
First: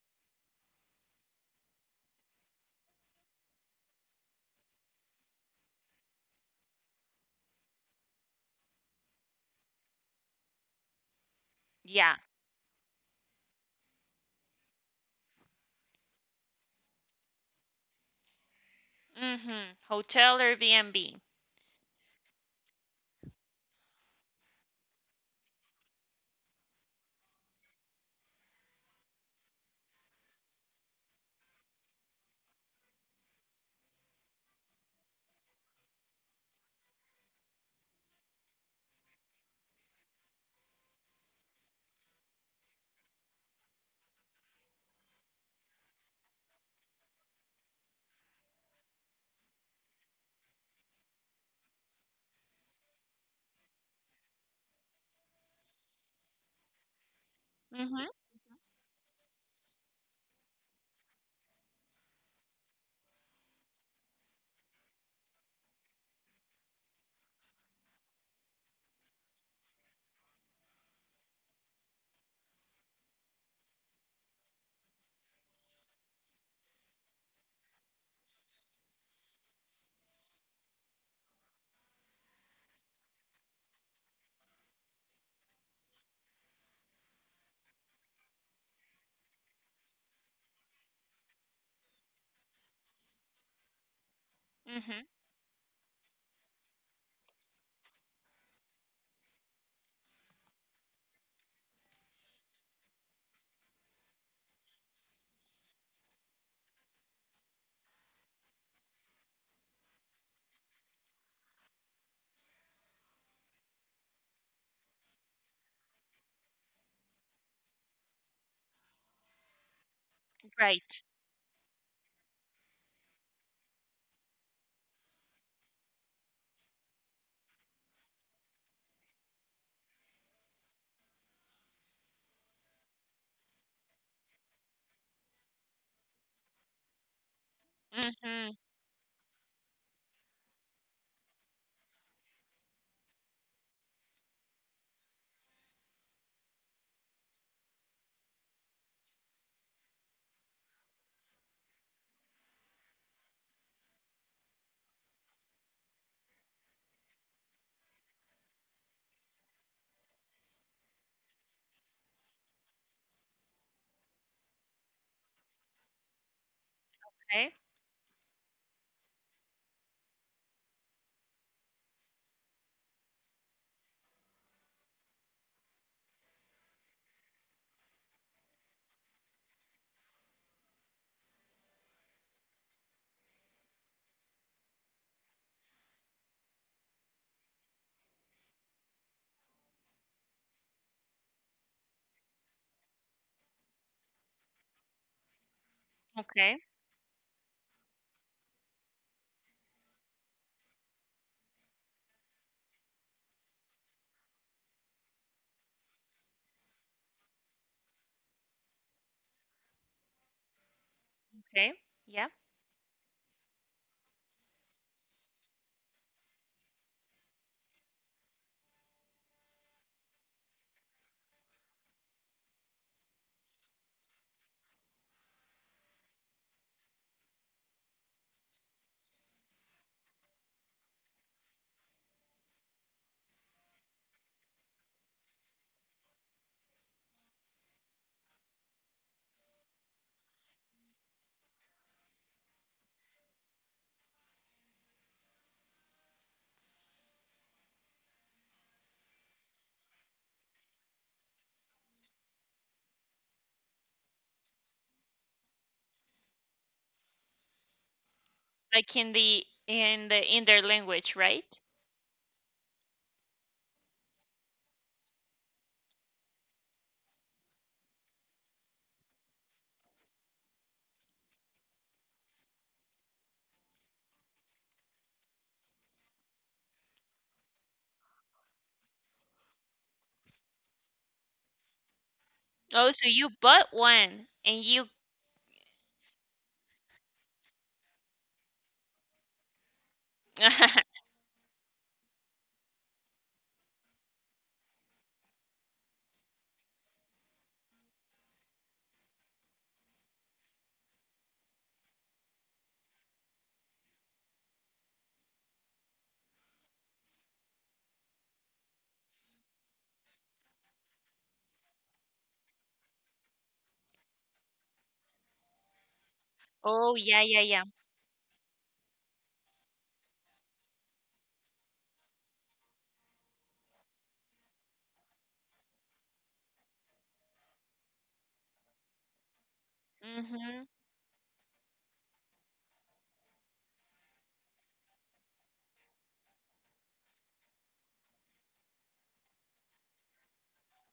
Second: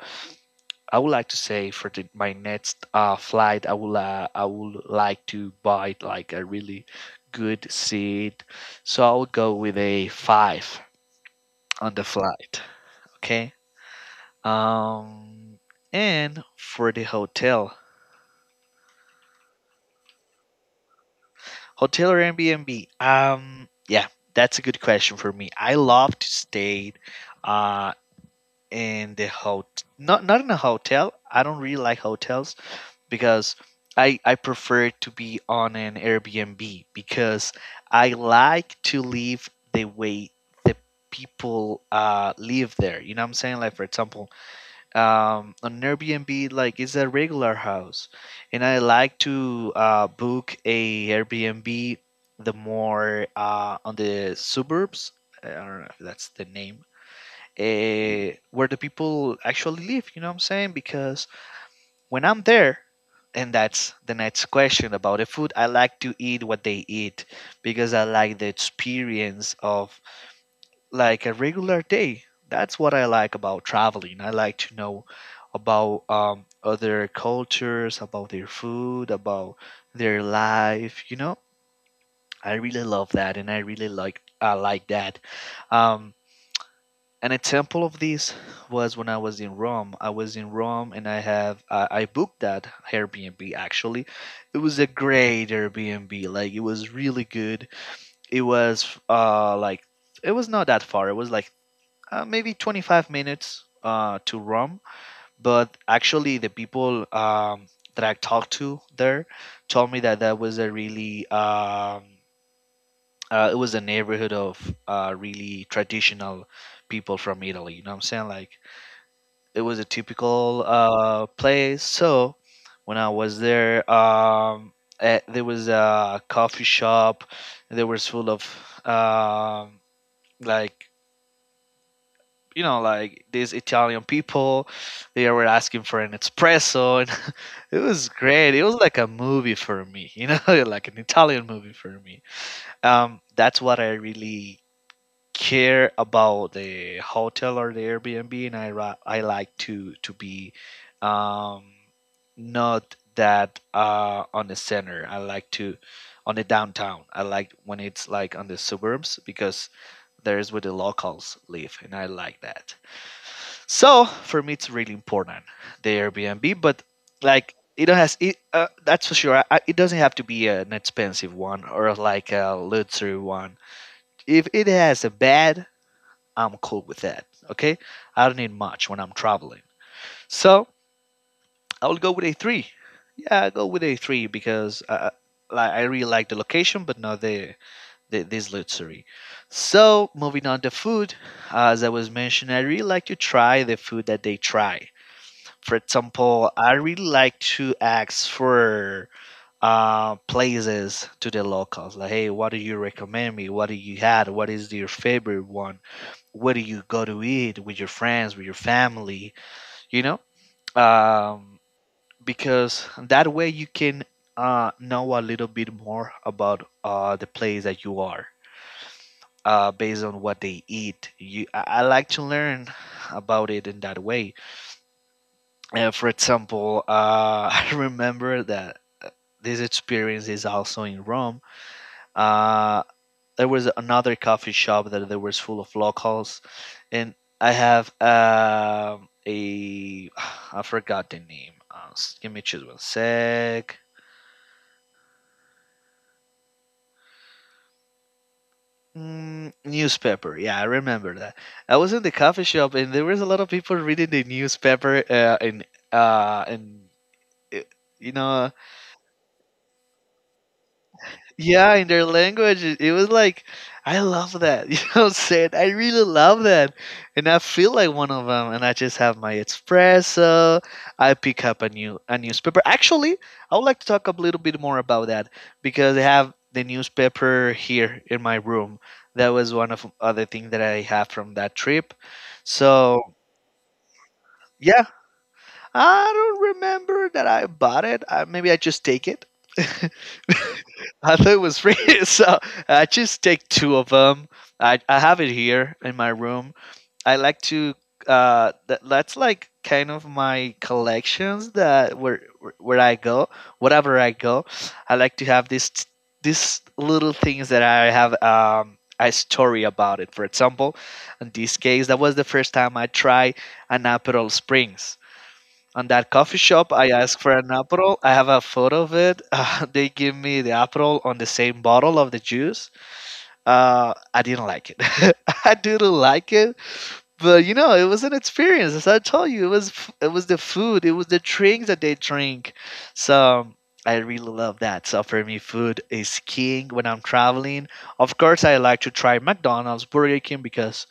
[SPEAKER 2] I would like to say for my next flight, I would like to buy like a really good seat, so I would go with a five on the
[SPEAKER 1] Yeah.
[SPEAKER 2] flight. Okay. Um, and for the hotel,
[SPEAKER 1] Mm-hmm. Hotel or B&B.
[SPEAKER 2] hotel or Airbnb? Yeah, that's a good question for me. I love to stay, uh, in the hotel. Not in a hotel. I don't really like hotels because I prefer to be on an Airbnb because I like to live the way the people live there. You know what I'm saying? Like for example, on Airbnb, like it's a regular house, and I like to book a Airbnb the more on the suburbs. I don't know if that's the name.
[SPEAKER 1] Mm-hmm.
[SPEAKER 2] Where the people actually live, you know what I'm saying? Because when I'm there, and that's the next question about the food. I like to eat what they eat because I like the experience of like a regular day. That's what I like about traveling. I like to know about other cultures, about their food, about their life. You know, I really love that, and I like that. Um, an example of this was when I was in Rome. I was in Rome and I have I booked that Airbnb actually. It was a
[SPEAKER 1] Mm-hmm.
[SPEAKER 2] great Airbnb. Like it was really good. It was like it was not that far. It was like maybe 25 minutes to Rome, but actually the people that I talked to there told me that that was a really it was a neighborhood of really traditional people from Italy. You know what I'm saying? Like it was a typical
[SPEAKER 1] Right.
[SPEAKER 2] place. So when I was there, there was a coffee shop. There was full of um like you know like these Italian people. They were asking for an espresso, and it was
[SPEAKER 1] Mm-hmm.
[SPEAKER 2] great. It was like a movie for me, you know, like an Italian movie for me. That's what I really care about the hotel or the Airbnb, and I like to be um, not that on the center. I like to on the downtown. I like when it's like on the suburbs because there's where the locals live, and I like that. So for me, it's really important the Airbnb, but
[SPEAKER 1] Okay.
[SPEAKER 2] like it don't has it. That's for sure. I, it doesn't have to be an expensive one or like a luxury one if it has a bed, I'm cool with that. Okay, I don't need much when I'm traveling. So I will go with A3. Yeah, I go with A3 because like I really like the location, but not the, the this luxury. So moving on to food, as I was mentioning, I really like to try the food that they try. For example,
[SPEAKER 1] Okay.
[SPEAKER 2] I really like to ask for places to the locals. Like, hey, what do you recommend me? What do you had? What is your favorite one? Where do you go to eat with your friends, with your family, you know? Um,
[SPEAKER 1] Okay. Yeah.
[SPEAKER 2] because that way you can know a little bit more about the place that you are based on what they eat. I like to learn about it in that way. For example, I remember that this experience is also in Rome. Uh, there was another coffee shop that there was full of locals, and I have a I forgot the name. Give me just one sec. Newspaper. Yeah, I remember that. I was in the coffee shop and there was a lot of people reading the newspaper and it, you know,
[SPEAKER 1] Like, in their language, right?
[SPEAKER 2] yeah, in their language, it was like, I love that. You know what I'm saying? I really love that. And I feel like one of them. And I just have my espresso. I pick up a newspaper. Actually, I would like to talk a little bit more about that because I have the newspaper here in my room. That was one of other thing that I have from that trip.
[SPEAKER 1] Oh,
[SPEAKER 2] So
[SPEAKER 1] so you bought one and
[SPEAKER 2] yeah,
[SPEAKER 1] you.
[SPEAKER 2] I don't remember that I bought it. I, maybe I just take it. I thought it was free, so I just take two of them. I have it here in my room. I like to that, that's like kind of my collections that where I go, wherever I go, I like to have this these little things that I have a story about it. For example, in this case, that was the first time I tried an Aperol Springs on that coffee shop. I
[SPEAKER 1] Oh, yeah,
[SPEAKER 2] asked for
[SPEAKER 1] yeah,
[SPEAKER 2] an
[SPEAKER 1] yeah.
[SPEAKER 2] aperol. I have a photo of it. They give me the aperol on the same bottle of the juice. I didn't like it. I didn't like it, but you know, it was an experience. As I told you, it was the
[SPEAKER 1] Mm-hmm.
[SPEAKER 2] food, it was the drinks that they drink. So I really love that. So for me, food is king when I'm traveling. Of course, I like to try McDonald's, Burger King because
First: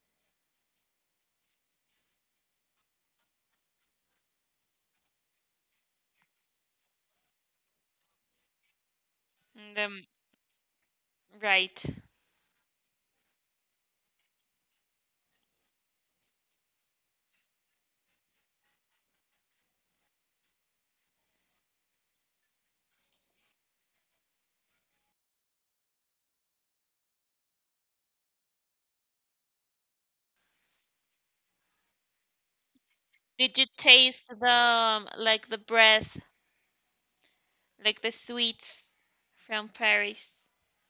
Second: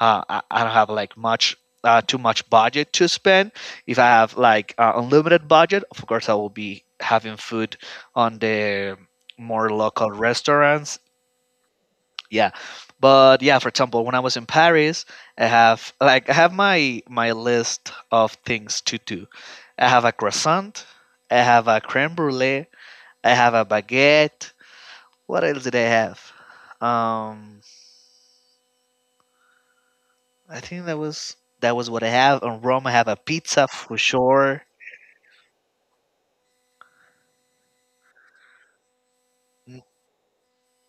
[SPEAKER 2] I don't have like much. Too much budget to spend. If I have like unlimited budget, of course I will be having food on the more
[SPEAKER 1] The,
[SPEAKER 2] local restaurants.
[SPEAKER 1] right.
[SPEAKER 2] Yeah, but yeah, for example, when I was in Paris, I have like I have my list of things to do. I have a croissant, I have a creme brulee, I have a baguette. What else did I have? um I think that was what I have in Rome. I have a
[SPEAKER 1] Did you
[SPEAKER 2] pizza for
[SPEAKER 1] taste the,
[SPEAKER 2] sure.
[SPEAKER 1] like, the breath, like the sweets from
[SPEAKER 2] N-
[SPEAKER 1] Paris?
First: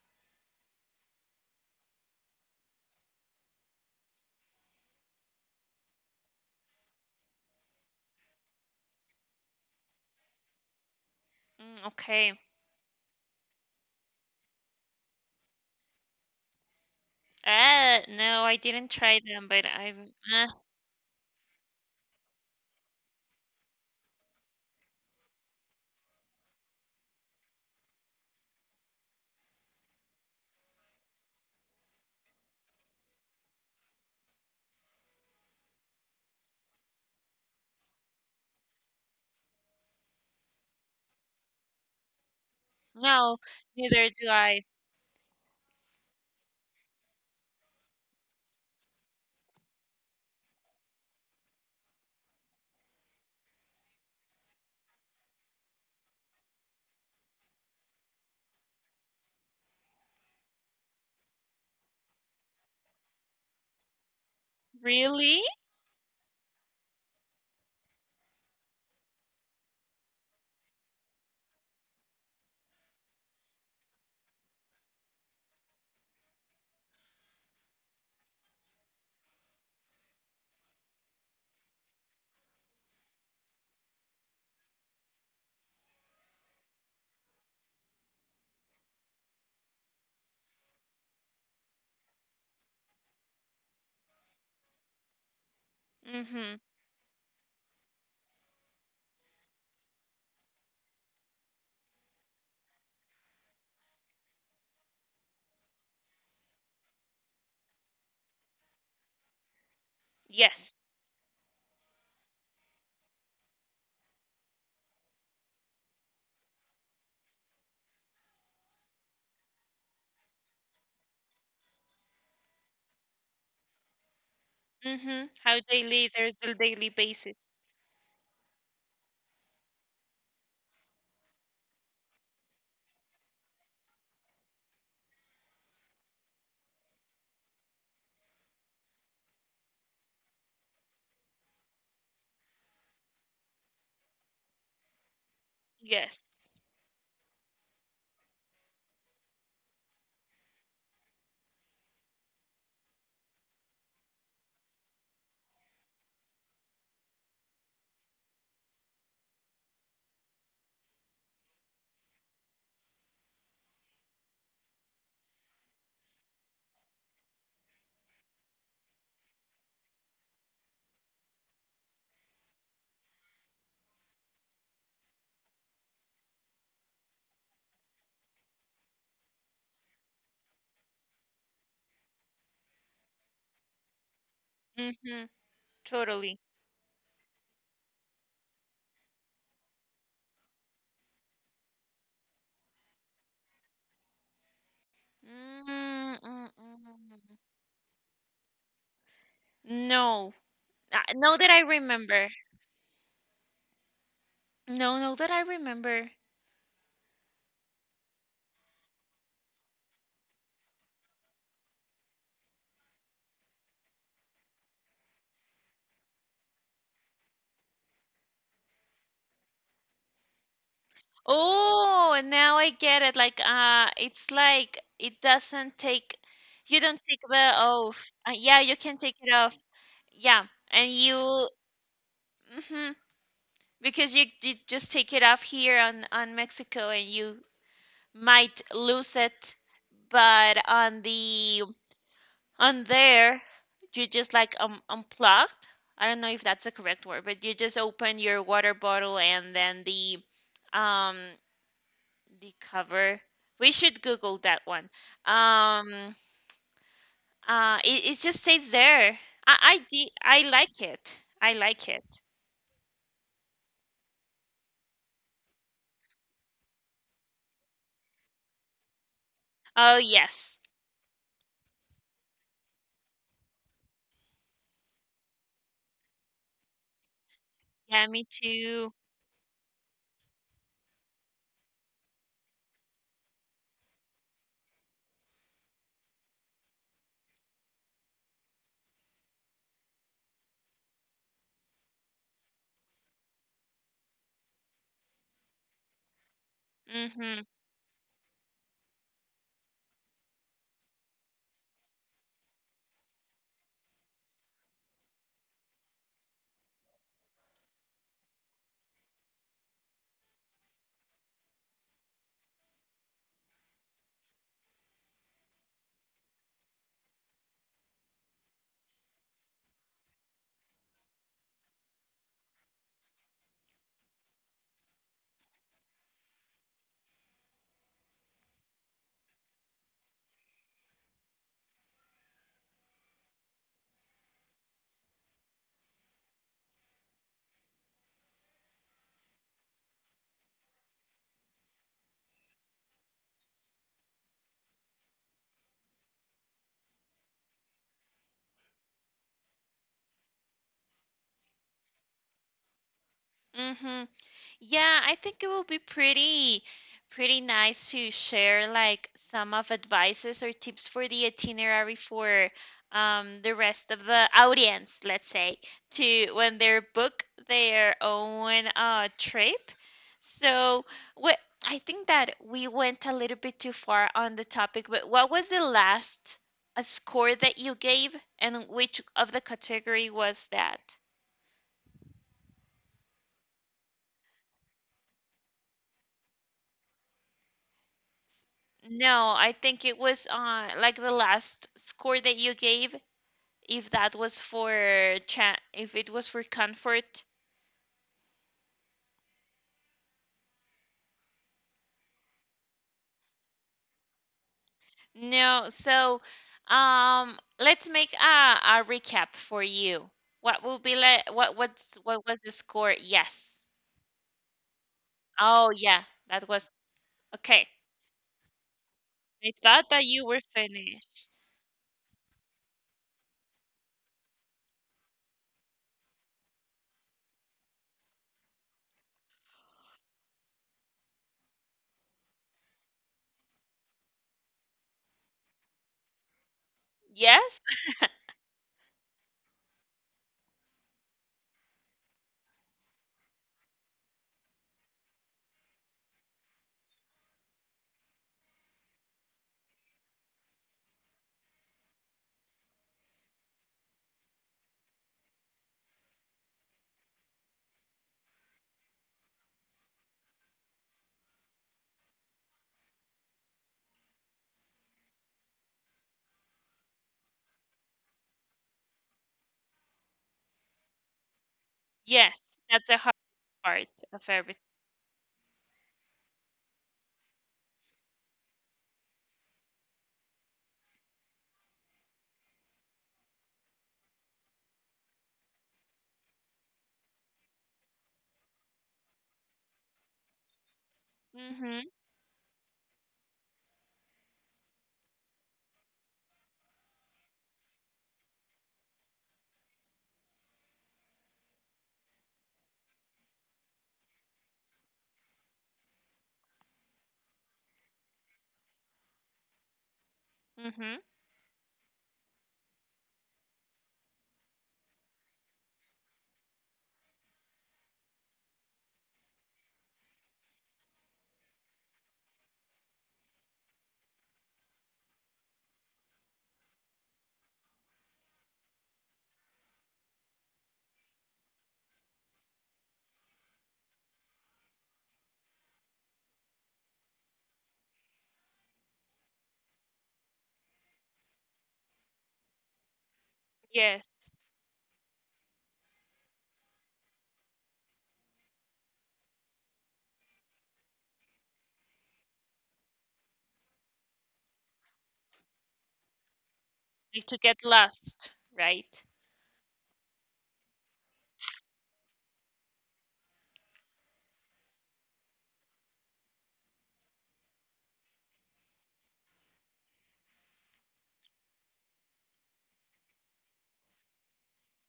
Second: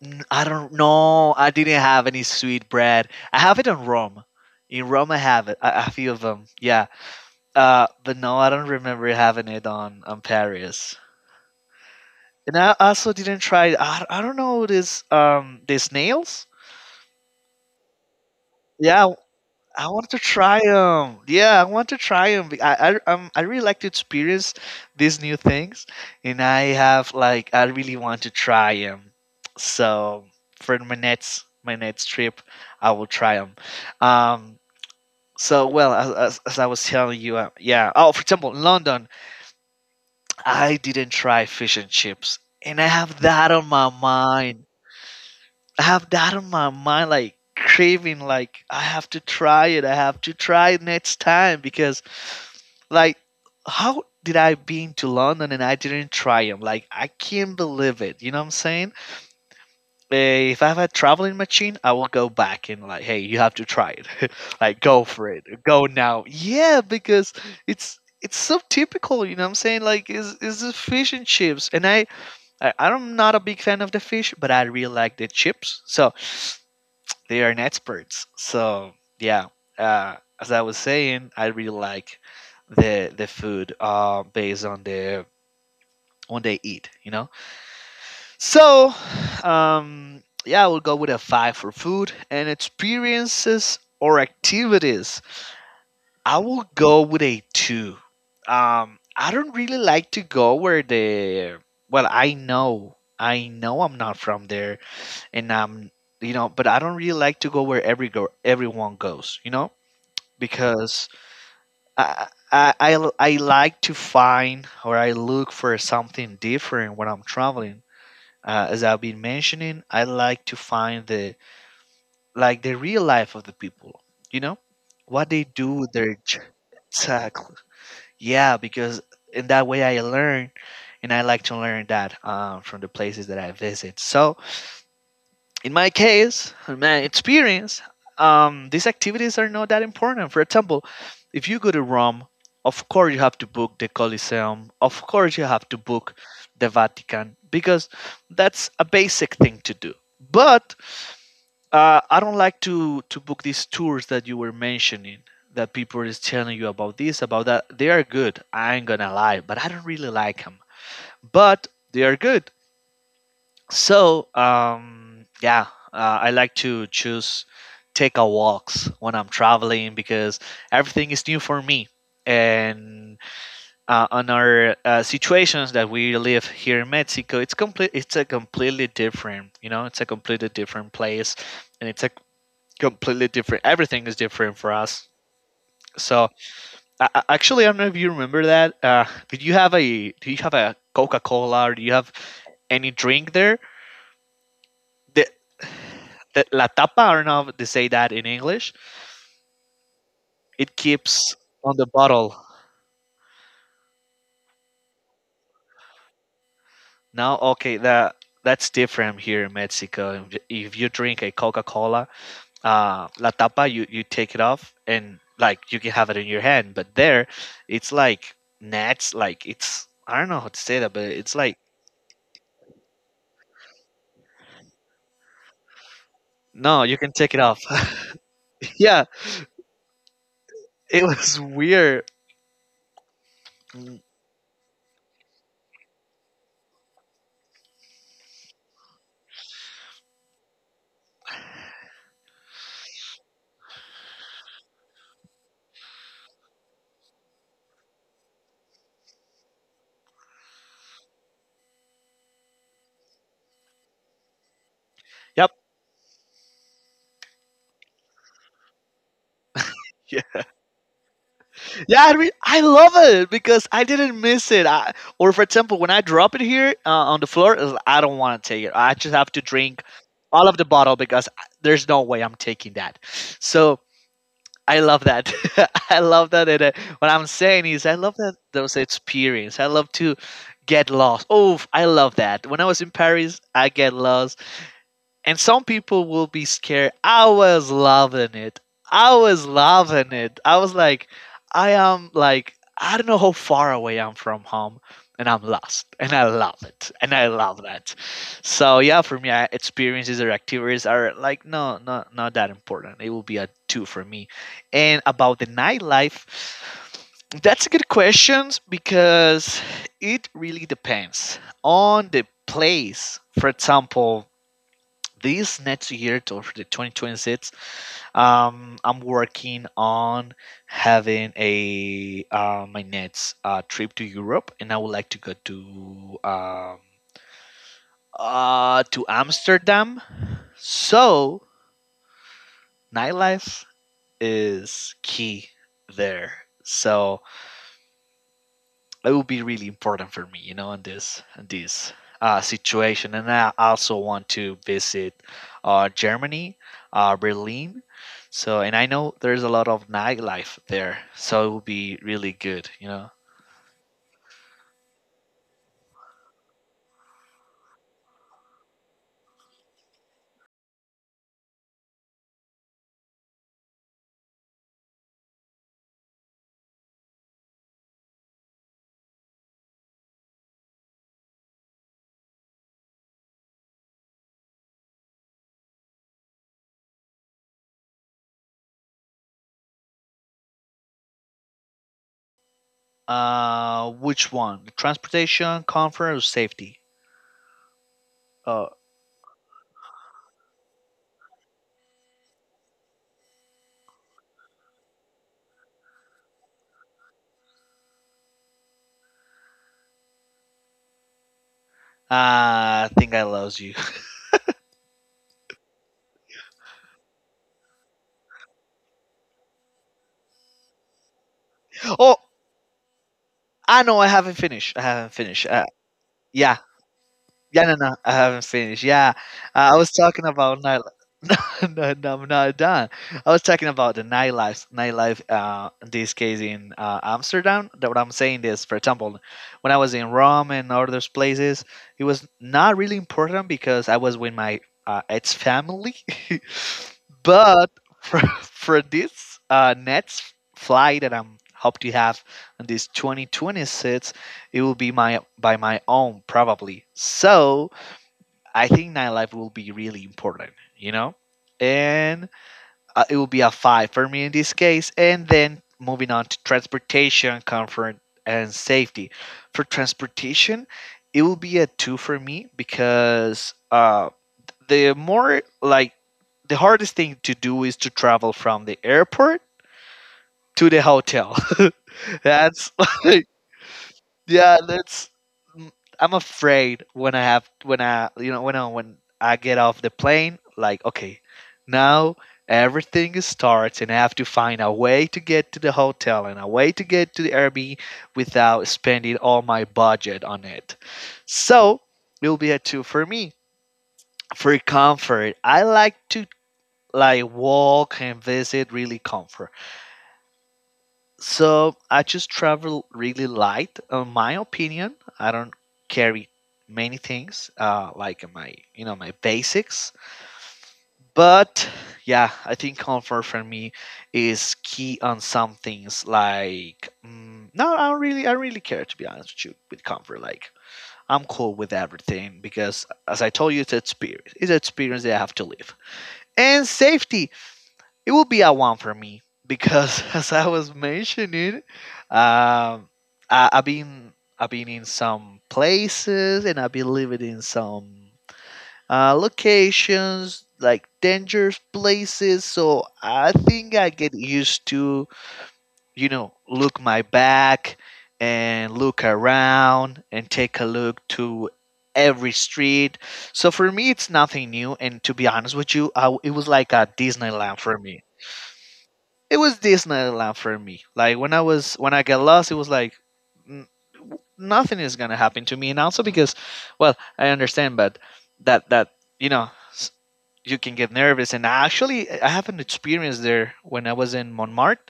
[SPEAKER 2] I don't know, I didn't have any sweet bread. I have it in Rome. In Rome I have it, a few of them, yeah. But no, I don't remember having it on Paris.
[SPEAKER 1] Mm, okay.
[SPEAKER 2] And I also didn't try. I don't know this these nails.
[SPEAKER 1] No, I didn't
[SPEAKER 2] Yeah,
[SPEAKER 1] try them, but
[SPEAKER 2] I
[SPEAKER 1] I.
[SPEAKER 2] want to
[SPEAKER 1] uh,
[SPEAKER 2] try them. Yeah, I want to try them. I really like to experience these new things, and I have like I really want to try them. So for my next trip, I will try them. Um. So well, as I was telling you, yeah. Oh, for example, in London, I didn't try fish and chips, and I have
[SPEAKER 1] no,
[SPEAKER 2] that on my
[SPEAKER 1] neither do I.
[SPEAKER 2] mind. I have that on my mind, like craving, like I have to try it. I have to try it next time because, like, how did I been to London and I didn't try them? Like, I can't believe it. You know what I'm saying? If I have a traveling machine, I will go back and like, hey, you have to try it. Like, go for
[SPEAKER 1] Really?
[SPEAKER 2] it. Go now. Yeah, because it's so typical. You know what I'm saying? Like, is this fish and chips? And I'm not a big fan of the fish, but I really like the chips. So they are an experts. So yeah, as I was saying, I really like the food based on the on they eat. You know. So yeah, I will go with a five for food and experiences or activities. I
[SPEAKER 1] Mm-hmm.
[SPEAKER 2] will go with a two. I don't really like to go where the well, I know I'm not from there, and you know, but I don't really like to go where everyone goes, you know,
[SPEAKER 1] Yes.
[SPEAKER 2] because I I I I like to find or I look for something different when I'm traveling. As I've been mentioning, I like to find the like the real life of the people, you know,
[SPEAKER 1] Mm-hmm.
[SPEAKER 2] what they
[SPEAKER 1] How
[SPEAKER 2] do
[SPEAKER 1] they
[SPEAKER 2] with
[SPEAKER 1] live,
[SPEAKER 2] their
[SPEAKER 1] there's
[SPEAKER 2] j-
[SPEAKER 1] the daily basis.
[SPEAKER 2] exactly, yeah, because in that way I learn, and I like to learn that from the places that I visit. So in my case, in my experience, these activities are not that important. For example, if you go to Rome, of course you have to book the Colosseum. Of course you have to book
[SPEAKER 1] Yes.
[SPEAKER 2] the Vatican because that's a basic thing to do. But I don't like to book these tours that you were mentioning. That people is telling you about this, about that. They are good. I ain't gonna lie, but I don't really like them. But they are good. So, yeah, I like to choose take a walks when I'm traveling because everything is new for me. And on our situations that we live here in Mexico, it's complete. It's a completely different, you know, it's a completely different place, and it's a completely different. Everything is different for us.
[SPEAKER 1] Mm-hmm.
[SPEAKER 2] So,
[SPEAKER 1] Totally.
[SPEAKER 2] actually, I don't know if you remember that. Did you have a? Do you have a Coca Cola? Or do you have any drink there, the,
[SPEAKER 1] Mm, mm,
[SPEAKER 2] the
[SPEAKER 1] mm.
[SPEAKER 2] la tapa. I don't
[SPEAKER 1] Mm.
[SPEAKER 2] know if they say that in English.
[SPEAKER 1] No.
[SPEAKER 2] It keeps
[SPEAKER 1] Now that I
[SPEAKER 2] on the
[SPEAKER 1] remember.
[SPEAKER 2] bottle.
[SPEAKER 1] No, now that I remember.
[SPEAKER 2] Now, okay, that that's different here in Mexico. If you drink a Coca Cola, la tapa, you take it off and like you can have it in your hand. But there, it's like nets. Like it's I don't know how to say that, but it's like
[SPEAKER 1] Oh, and now I get it. Like, it's like it doesn't take, you
[SPEAKER 2] no,
[SPEAKER 1] don't
[SPEAKER 2] you can
[SPEAKER 1] take
[SPEAKER 2] take it
[SPEAKER 1] the
[SPEAKER 2] off.
[SPEAKER 1] off. Yeah, you can
[SPEAKER 2] Yeah,
[SPEAKER 1] take it off. Yeah, and
[SPEAKER 2] it was
[SPEAKER 1] you,
[SPEAKER 2] weird.
[SPEAKER 1] hmm
[SPEAKER 2] Mm,
[SPEAKER 1] because you just take it off here on Mexico, and you might lose it, but on the on there you just like unplugged. I don't know if that's the correct word, but you just open your water bottle, and then the, um the cover. We should Google that one.
[SPEAKER 2] yep.
[SPEAKER 1] um it just stays there. I like it. I like
[SPEAKER 2] Yeah, I
[SPEAKER 1] it.
[SPEAKER 2] mean, I love it because I didn't miss it. Or for example, when I drop it here on the floor, it's like, I don't want to take it. I just have to drink
[SPEAKER 1] Oh
[SPEAKER 2] all
[SPEAKER 1] yes.
[SPEAKER 2] of the bottle because there's no way I'm taking that. So I love that. I love that. And what I'm saying is, I
[SPEAKER 1] Yeah,
[SPEAKER 2] love
[SPEAKER 1] me
[SPEAKER 2] that those
[SPEAKER 1] too.
[SPEAKER 2] experience. I love to get lost. Oh, I love that. When I was in Paris, I get lost and some people will be scared. I was loving it. I was loving it. I was like, I am like, I don't know how far away I'm from home, and I'm lost, and I love it, and I
[SPEAKER 1] Hmm.
[SPEAKER 2] love that. So yeah, for me, experiences or activities are like no, not that important. It will be a two for me. And about the nightlife, that's a good question because it really depends on the place. For example, this next year to for the 2026 I'm working on having a my next trip to Europe, and I would like to go to Amsterdam. So nightlife is key there, so it would be really important for me, in this situation. And I also want to visit Germany, Berlin. So, and I know there's a lot of nightlife there, so it would be really good.
[SPEAKER 1] Hmm. Yeah, I think it will be pretty pretty nice to share, like, some of advices or tips for the itinerary for, the rest of the audience, let's say, to when they book their own trip. So, what I think that we went a little bit too far on the topic, but what was the last score that you gave, and which of the category was that?
[SPEAKER 2] Which one? Transportation, comfort, or safety? Oh,
[SPEAKER 1] No, I think it was like the last score that you gave, if that was for chat, if it was for comfort.
[SPEAKER 2] I think I lost you.
[SPEAKER 1] No, so let's make a recap for you. What will be like, what what's
[SPEAKER 2] Oh,
[SPEAKER 1] what was the score? Yes.
[SPEAKER 2] I know. I haven't finished. I haven't finished.
[SPEAKER 1] Oh yeah, that
[SPEAKER 2] Yeah.
[SPEAKER 1] was okay.
[SPEAKER 2] Yeah, no, no, I haven't finished. Yeah,
[SPEAKER 1] I
[SPEAKER 2] I
[SPEAKER 1] thought
[SPEAKER 2] was
[SPEAKER 1] that you
[SPEAKER 2] talking
[SPEAKER 1] were
[SPEAKER 2] about night.
[SPEAKER 1] finished.
[SPEAKER 2] No, no, no, I'm not done. I was talking about the nightlife, nightlife. In this case in Amsterdam. That what I'm saying is, for example, when I was in Rome and other places, it was not really important because I was with my ex family.
[SPEAKER 1] Yes?
[SPEAKER 2] But for for this next flight that I'm hope to have on this 2026, it will be my by my own probably. So I think nightlife will be really important you know and it will be a five for me in this case. And then moving on to transportation, comfort, and safety. For transportation, it will be a two for me because the more like the hardest thing to do is to travel from the airport to the hotel.
[SPEAKER 1] Yes,
[SPEAKER 2] That's
[SPEAKER 1] that's the hard part of
[SPEAKER 2] yeah,
[SPEAKER 1] everything.
[SPEAKER 2] that's. mm, I'm afraid when I have when I you know when I get off the plane, like, okay, now everything starts and I have to find a way to get to the hotel and a way to get to the Airbnb without spending all my budget on it. So
[SPEAKER 1] Mm-hmm.
[SPEAKER 2] it'll be a two for me. For comfort, I like to like walk and visit really comfort. So I just travel really light. In my opinion, I don't carry many things, like my you know my basics.
[SPEAKER 1] Mm-hmm.
[SPEAKER 2] But yeah, I think comfort for me is key on some things. Like no, I don't really care, to be honest with you, with comfort. Like, I'm cool with everything because, as I told you, it's experience. It's an experience that I have to live. And safety, it will be a one for me because, as I was mentioning, um, I've been in some places, and I've been living in some locations like dangerous places. So I think I
[SPEAKER 1] Yes.
[SPEAKER 2] get used to, look my back and look around and take a look to every street, so for me, it's nothing new. And to be honest with you, it was like a
[SPEAKER 1] Like to
[SPEAKER 2] Disneyland
[SPEAKER 1] get
[SPEAKER 2] for me.
[SPEAKER 1] lost, right?
[SPEAKER 2] It was Disneyland for me. Like, when I got lost, it was like n- nothing is gonna happen to me, and also because, well, I understand, but that you know s- you can get nervous, and actually I have an experience there when I was in Montmartre.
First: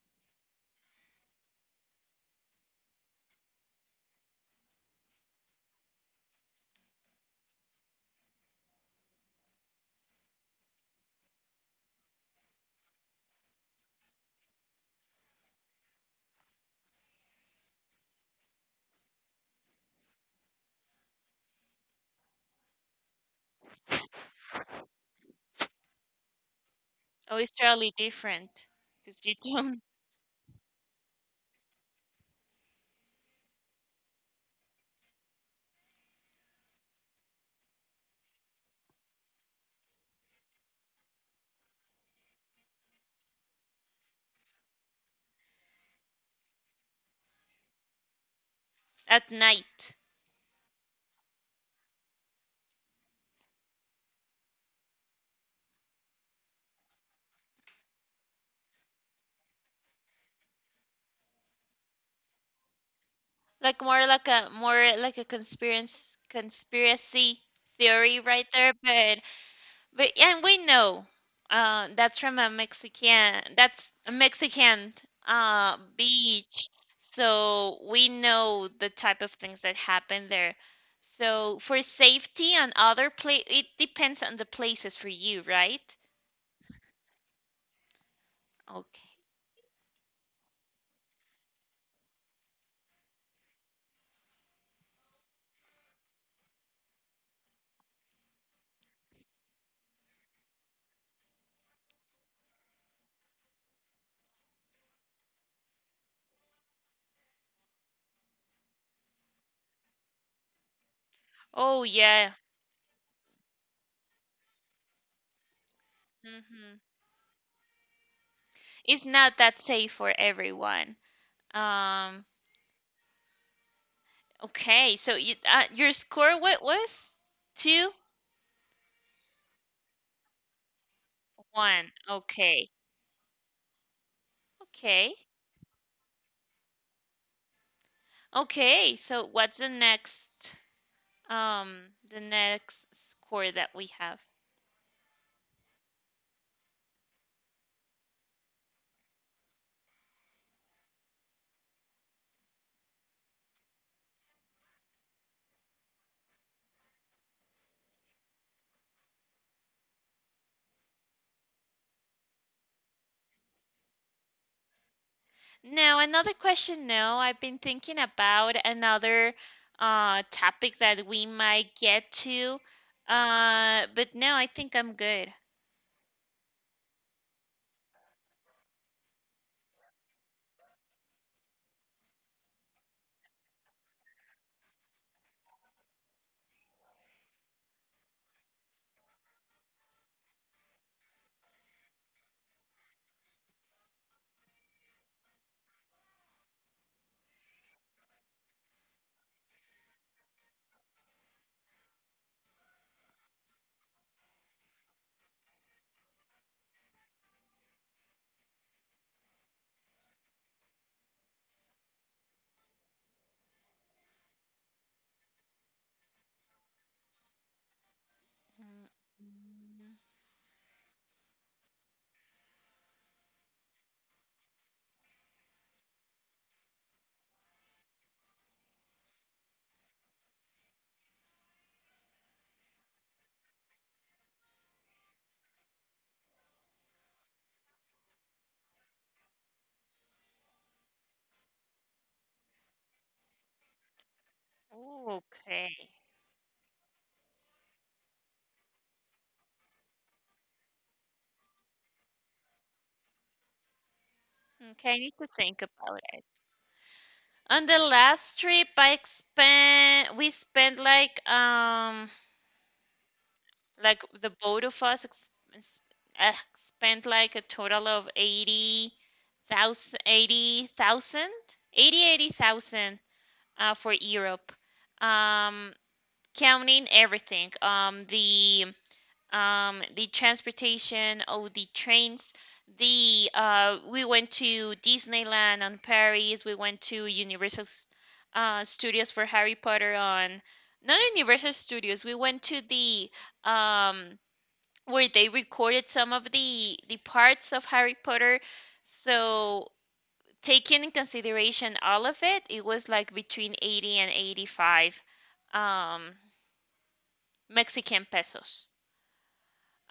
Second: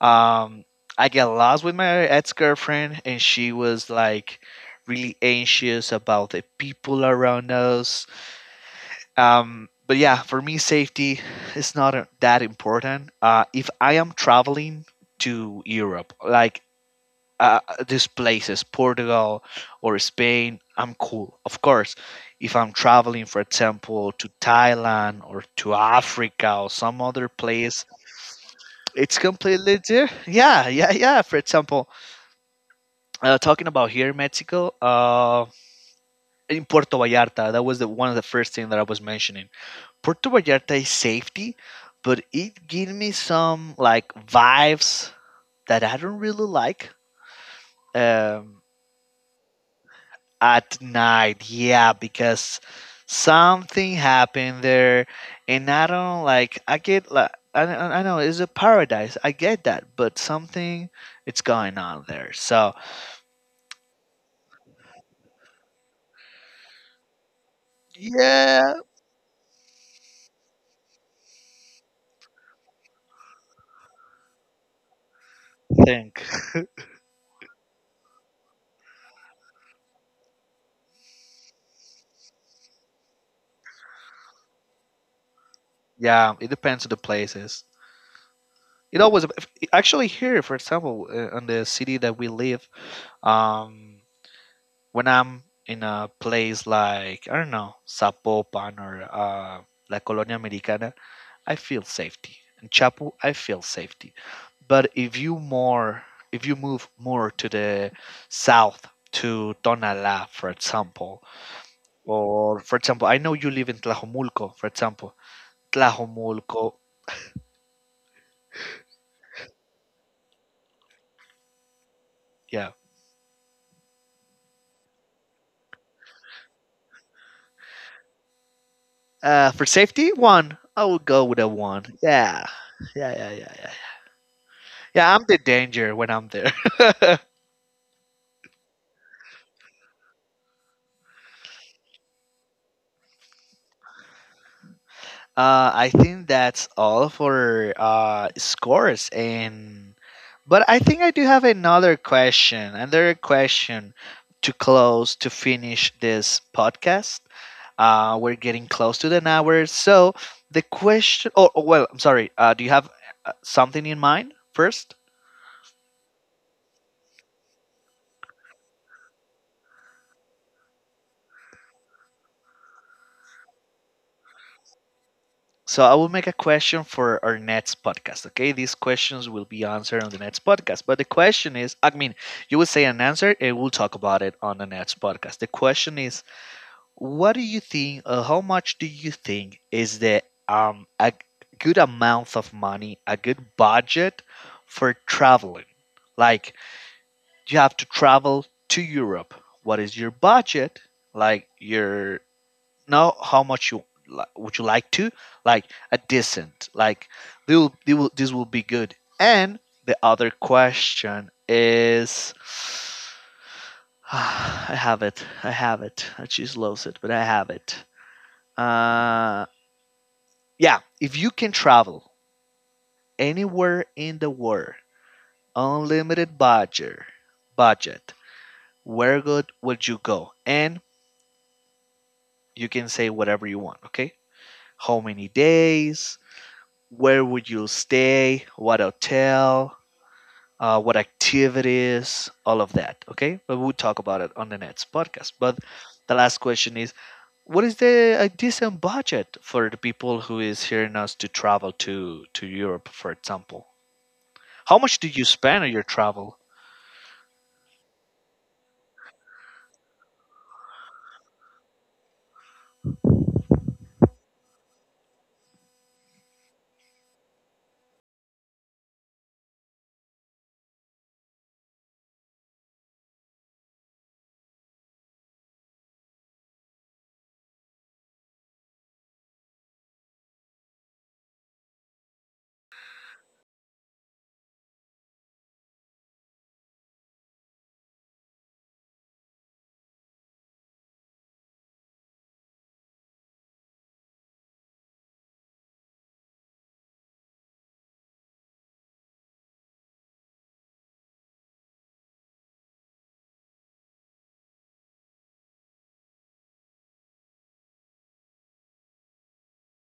[SPEAKER 2] Um, I got lost with my ex girlfriend, and she was like really anxious about the people around us. But yeah, for me, safety is not that important. If I am traveling to Europe, like uh, these places, Portugal or Spain, I'm cool. Of course, if I'm traveling, for example, to Thailand or to Africa or some other
[SPEAKER 1] Oh, it's
[SPEAKER 2] place,
[SPEAKER 1] totally different
[SPEAKER 2] it's
[SPEAKER 1] because you
[SPEAKER 2] completely
[SPEAKER 1] don't.
[SPEAKER 2] different. Yeah, yeah, yeah. For example, talking about here in Mexico, in Puerto Vallarta, that was the one of the first thing that I was mentioning. Puerto Vallarta is safety, but it gave me some like vibes that I don't really like, um,
[SPEAKER 1] at night.
[SPEAKER 2] at night. Yeah, because something happened there, and I don't like. I get like I know it's a paradise. I get that, but something it's going on there. So
[SPEAKER 1] Like more like a conspiracy theory right
[SPEAKER 2] yeah,
[SPEAKER 1] there, but. But and we know that's a Mexican
[SPEAKER 2] I think.
[SPEAKER 1] beach. So we know the type of things that happen there. So for safety and other place, it depends on the places for you, right?
[SPEAKER 2] Yeah. It depends on the places. It
[SPEAKER 1] Okay.
[SPEAKER 2] always, actually, here, for example, on the city that we live. Um, when I'm in a place like, I don't know, Zapopan or La Colonia Americana, I feel safety. In Chapu, I feel safety. But if you more, if you move more to the south, to Tonalá, for example,
[SPEAKER 1] Oh yeah.
[SPEAKER 2] or, for example, I know you live in Tlajomulco, for example, Tlajomulco,
[SPEAKER 1] Hmm. It's not that safe for everyone. Um,
[SPEAKER 2] yeah.
[SPEAKER 1] okay, so you, your score what was? Two,
[SPEAKER 2] For safety, one. I would go with a one.
[SPEAKER 1] one.
[SPEAKER 2] Yeah,
[SPEAKER 1] Okay,
[SPEAKER 2] yeah, yeah, yeah, yeah. Yeah,
[SPEAKER 1] okay,
[SPEAKER 2] I'm the danger when I'm there.
[SPEAKER 1] okay. So what's the um, next score that we have?
[SPEAKER 2] I think that's all for scores, and but I think I do have another question, to close, to finish this podcast. We're getting close to an hour, so the question. Oh, oh, well, I'm sorry. Do you have something in mind first?
[SPEAKER 1] Now another question. Now I've been thinking about another topic that we might get to, but no, I think I'm good.
[SPEAKER 2] So I will make a question for our next podcast. Okay, these questions will be answered on the next podcast. But the question is, I mean, you will say an answer, and we'll talk about it on the next podcast. The question is, what do you think? How much do you think is the a good amount of money, a good budget for traveling? Like, you have to travel to Europe. What is your budget? Like, your know how much would you like to, like, a decent, like, they will this will be good. And the other question is, I have it, I have it, I just lost it, but I have it
[SPEAKER 1] Mm.
[SPEAKER 2] uh
[SPEAKER 1] Mm.
[SPEAKER 2] yeah, if you can travel anywhere in the world, unlimited budget, budget where good would you go, and you can say whatever you want. Okay, how many days, where would you stay, what hotel, what activities, all of that. Okay, but we'll talk about it on the next podcast. But
[SPEAKER 1] Okay.
[SPEAKER 2] the last question is, what is the a decent budget for the people who is hearing us to travel to Europe, for example? How
[SPEAKER 1] Okay,
[SPEAKER 2] much
[SPEAKER 1] I
[SPEAKER 2] did
[SPEAKER 1] need
[SPEAKER 2] you
[SPEAKER 1] to
[SPEAKER 2] spend
[SPEAKER 1] think
[SPEAKER 2] on your
[SPEAKER 1] about it.
[SPEAKER 2] travel?
[SPEAKER 1] On the last trip, I spent we spent like the both of us, s- spent like a total of thousand, eighty thousand, eighty thousand for Europe. Um counting everything. The transportation, oh, the trains. The We went to Disneyland on Paris. We went to Universal Studios for Harry Potter on. Not Universal Studios. We went to the, um, where they recorded some of the parts of Harry Potter. So taking in consideration all of it, it was like between 80 and 85 um, Mexican pesos.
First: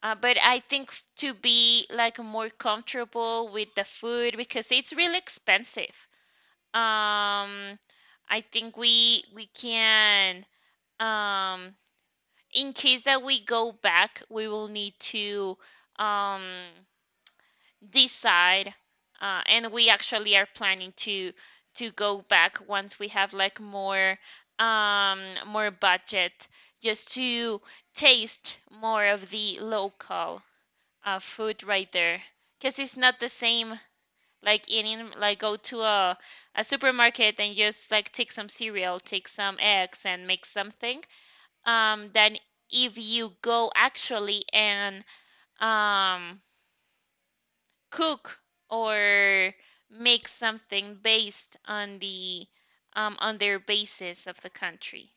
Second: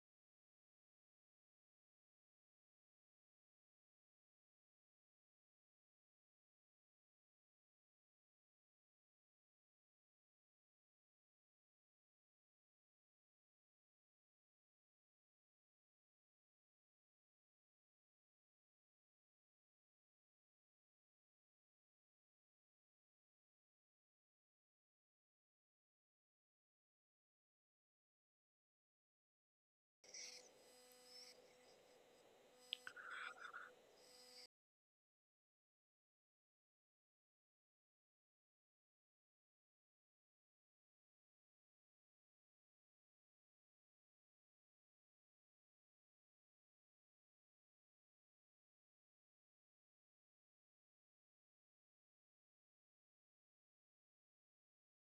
[SPEAKER 1] But I think, to be like more comfortable with the food because it's really expensive. Um, I think we can, um, in case that we go back, we will need to, um, decide, and we actually are planning to go back once we have like um, more budget, just to taste more of the local food right there, because it's not the same like eating, like go to a supermarket and just like take some cereal, take some eggs, and make something. Then if you go actually and um cook or make something based on the, on their basis of the country.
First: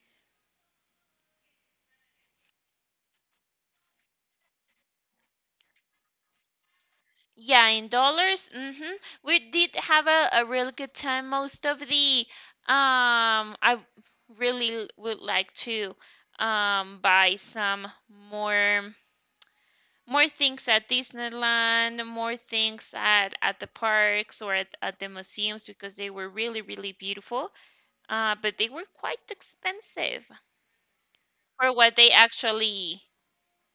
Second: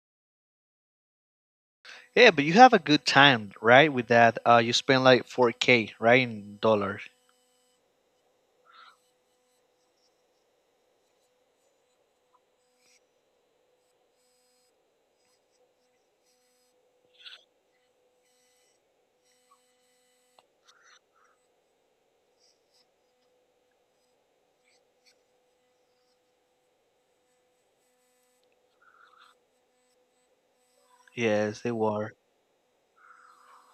[SPEAKER 2] Yeah, but you have a good time, right? With that, you spend like 4K, right, in dollars.
[SPEAKER 1] Yeah, in dollars. Hmm. We did have a real good time. Most of the, I really would like to buy some more more things at Disneyland, more things at the parks or at the museums because they were really, really beautiful. But they were quite expensive
[SPEAKER 2] Yes,
[SPEAKER 1] for
[SPEAKER 2] they
[SPEAKER 1] what they
[SPEAKER 2] were.
[SPEAKER 1] actually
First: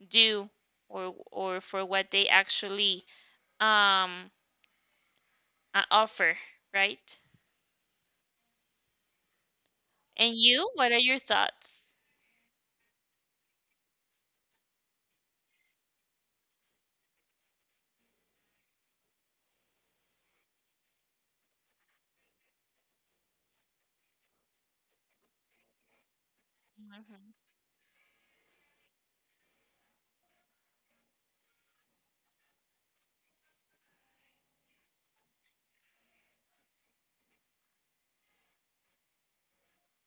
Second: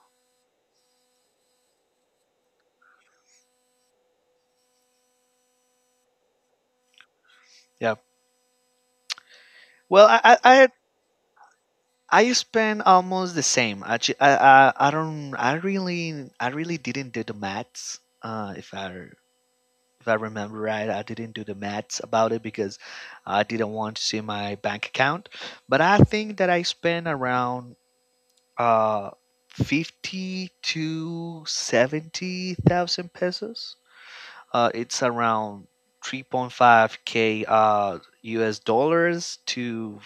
[SPEAKER 1] do, or for what they actually um offer, right?
[SPEAKER 2] Yeah. Well, I
[SPEAKER 1] And
[SPEAKER 2] I I
[SPEAKER 1] you, what are your thoughts?
[SPEAKER 2] I spend almost the same. Actually, I don't. I really didn't do the maths. If I remember right, I didn't do the maths about it because I didn't want to see my bank account. But I think that I spent
[SPEAKER 1] Mhm.
[SPEAKER 2] around uh fifty to seventy thousand pesos. It's around 3.5K US dollars to,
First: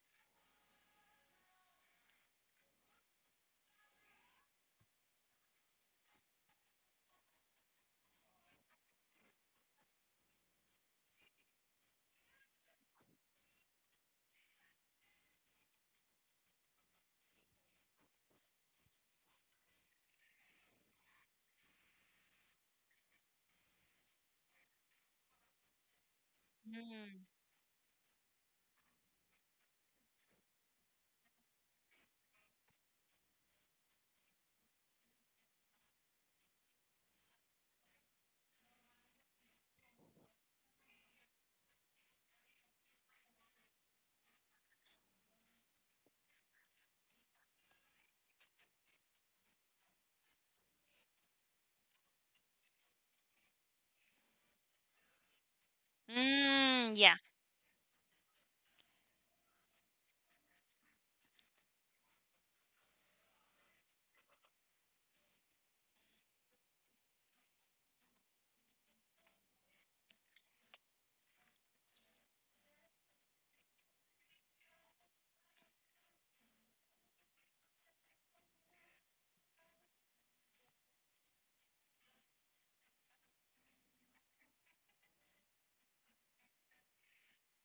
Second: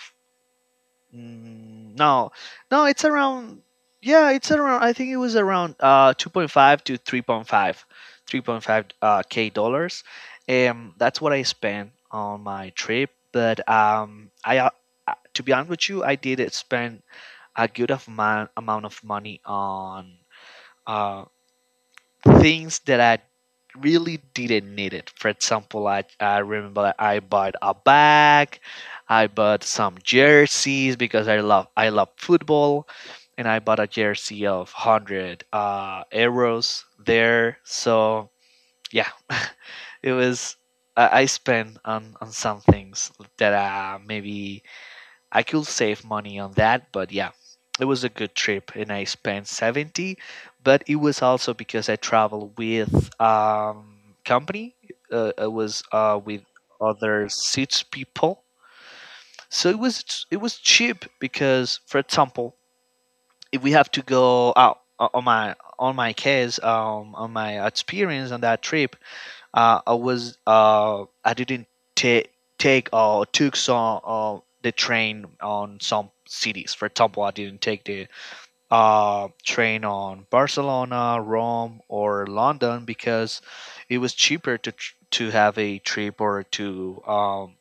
[SPEAKER 2] No, no, it's around. Yeah, it's around. I think it was around 2.5 to 3.5, k dollars. That's what I spent on my trip. But I to be honest with you, I did spend a good amount of money on uh things that I really didn't need it. For example, I remember I
[SPEAKER 1] Mm.
[SPEAKER 2] bought a bag, I bought some jerseys because I love football, and I bought a jersey of hundred euros there. So yeah, it was I spent on some things that maybe I could save money on that, but yeah, it was a good trip, and I spent 70, but it was also because I traveled with um company. It was with
[SPEAKER 1] Mm, yeah.
[SPEAKER 2] other six people. So it was cheap because, for example, if we have to go out, on my case on my experience on that trip, I was, I didn't take take or took some the train on some cities. For example, I didn't take the train on Barcelona, Rome, or London because it was cheaper to to have a trip or to um,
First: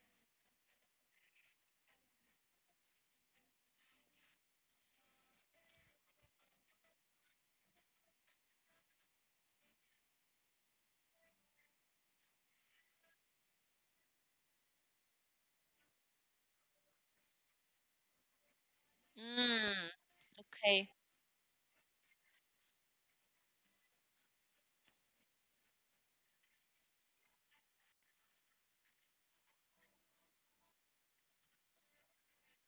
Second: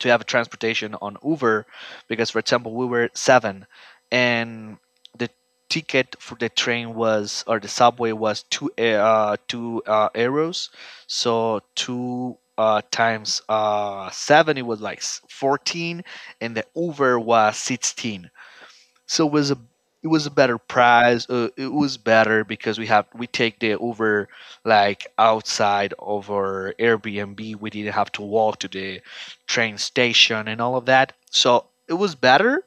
[SPEAKER 2] to have a transportation on Uber because, for example, we were seven, and the ticket for the train was, or the subway was, two euros, so two. Times seven, it was like 14, and the Uber was 16, so it was a
[SPEAKER 1] Mm,
[SPEAKER 2] it was a better
[SPEAKER 1] okay.
[SPEAKER 2] price. It was better because we take the Uber, like, outside of our Airbnb. We didn't have to walk to the train station and all of that. So it was better.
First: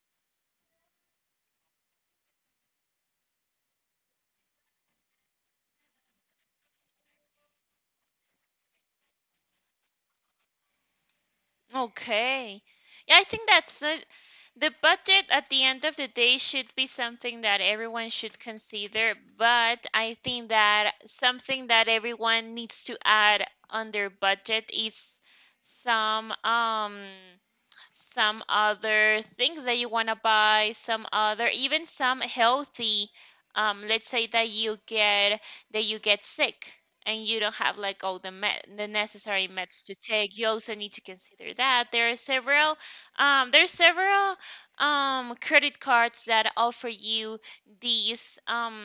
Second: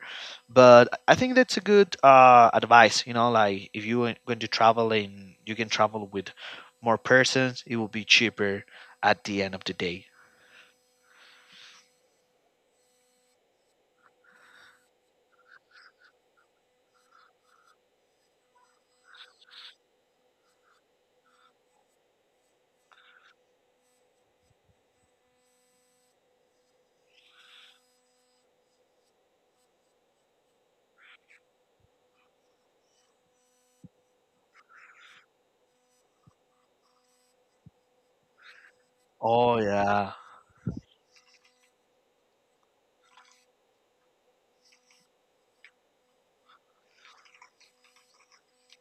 [SPEAKER 2] But I think that's a good advice. You know, like, if you are going to travel and you can travel with more persons, it will be cheaper at the end of the day.
[SPEAKER 1] Okay. Yeah, I think that's it. The budget at the end of the day should be something that everyone should consider, but I think that something that everyone needs to add on their budget is some um some other things that you want to buy, some other, even some healthy, let's say that you get, that you get sick, and you don't have like all the necessary
[SPEAKER 2] Oh
[SPEAKER 1] meds to
[SPEAKER 2] yeah.
[SPEAKER 1] take. You also need to consider that there are several there's several credit cards that offer you these,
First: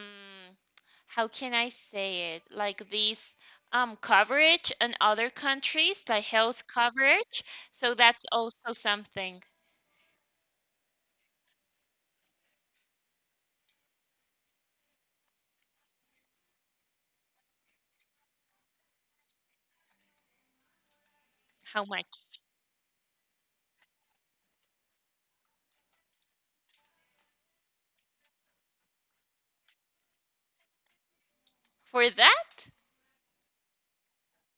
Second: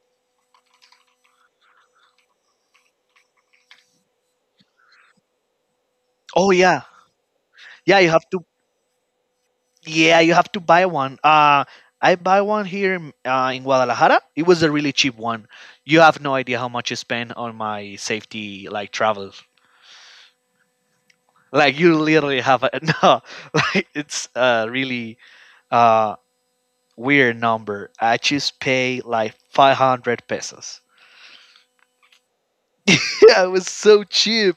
[SPEAKER 1] how can I say it? Like these, coverage in other countries, like
[SPEAKER 2] Oh
[SPEAKER 1] health
[SPEAKER 2] yeah.
[SPEAKER 1] coverage. So
[SPEAKER 2] Yeah, you
[SPEAKER 1] that's
[SPEAKER 2] have to.
[SPEAKER 1] also something.
[SPEAKER 2] Yeah, you have to buy one. I buy one here in Guadalajara. It was a really cheap one. You have no idea how much I spend on my safety, like, travel. Like,
[SPEAKER 1] How
[SPEAKER 2] you
[SPEAKER 1] much?
[SPEAKER 2] literally have a, no, like, it's a really uh weird number. I just pay like 500 pesos.
[SPEAKER 1] For that?
[SPEAKER 2] Yeah, it was so cheap.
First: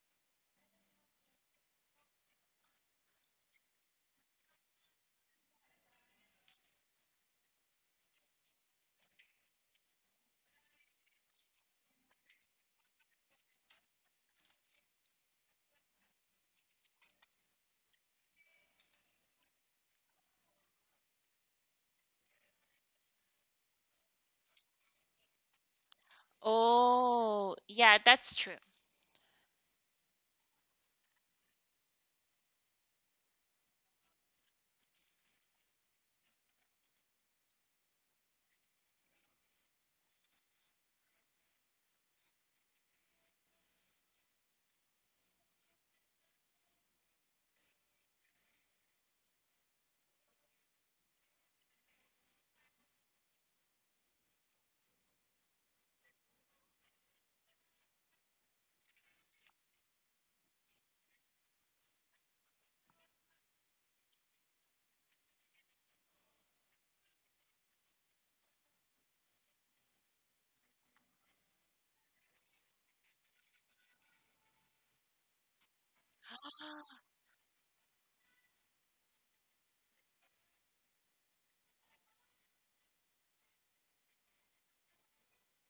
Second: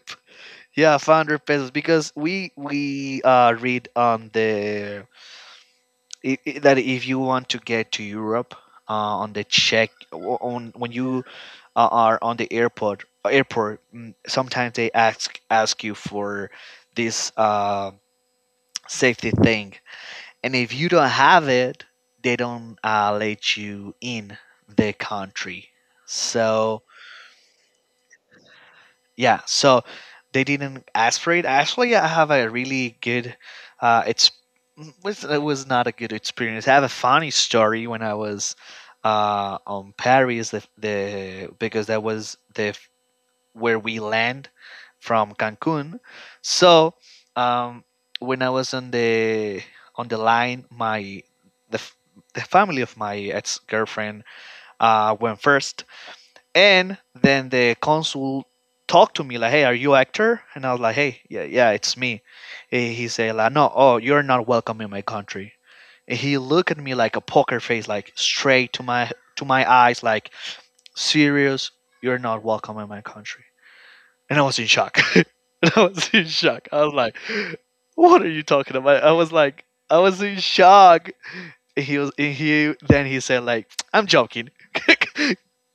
[SPEAKER 2] Yeah, 500 pesos because we read on the that if you want to get to Europe, uh, on the check on when you, are on the airport, sometimes they ask you for this safety thing, and if you don't have it, they don't let you in the country. So
[SPEAKER 1] Oh, yeah, that's true.
[SPEAKER 2] yeah, so they didn't aspirate. Actually, I have a really good, uh it's it was not a good experience. I have a funny story when I was on Paris, the because that was the where we land from Cancun. So um when I was on the line, the, f- the family of my ex-girlfriend went first. And then the consul talked to me like, "Hey, are you actor?" And I was like, "Hey, yeah, yeah, it's me." And he said like, "No, oh, you're not welcome in my country." And he looked at me like a poker face, like straight to my eyes, like serious. You're not welcome in my country. And I was in shock. And I was in shock. I was like, "What are you talking about?" I was like, I was in shock. He was he then he said like, "I'm joking."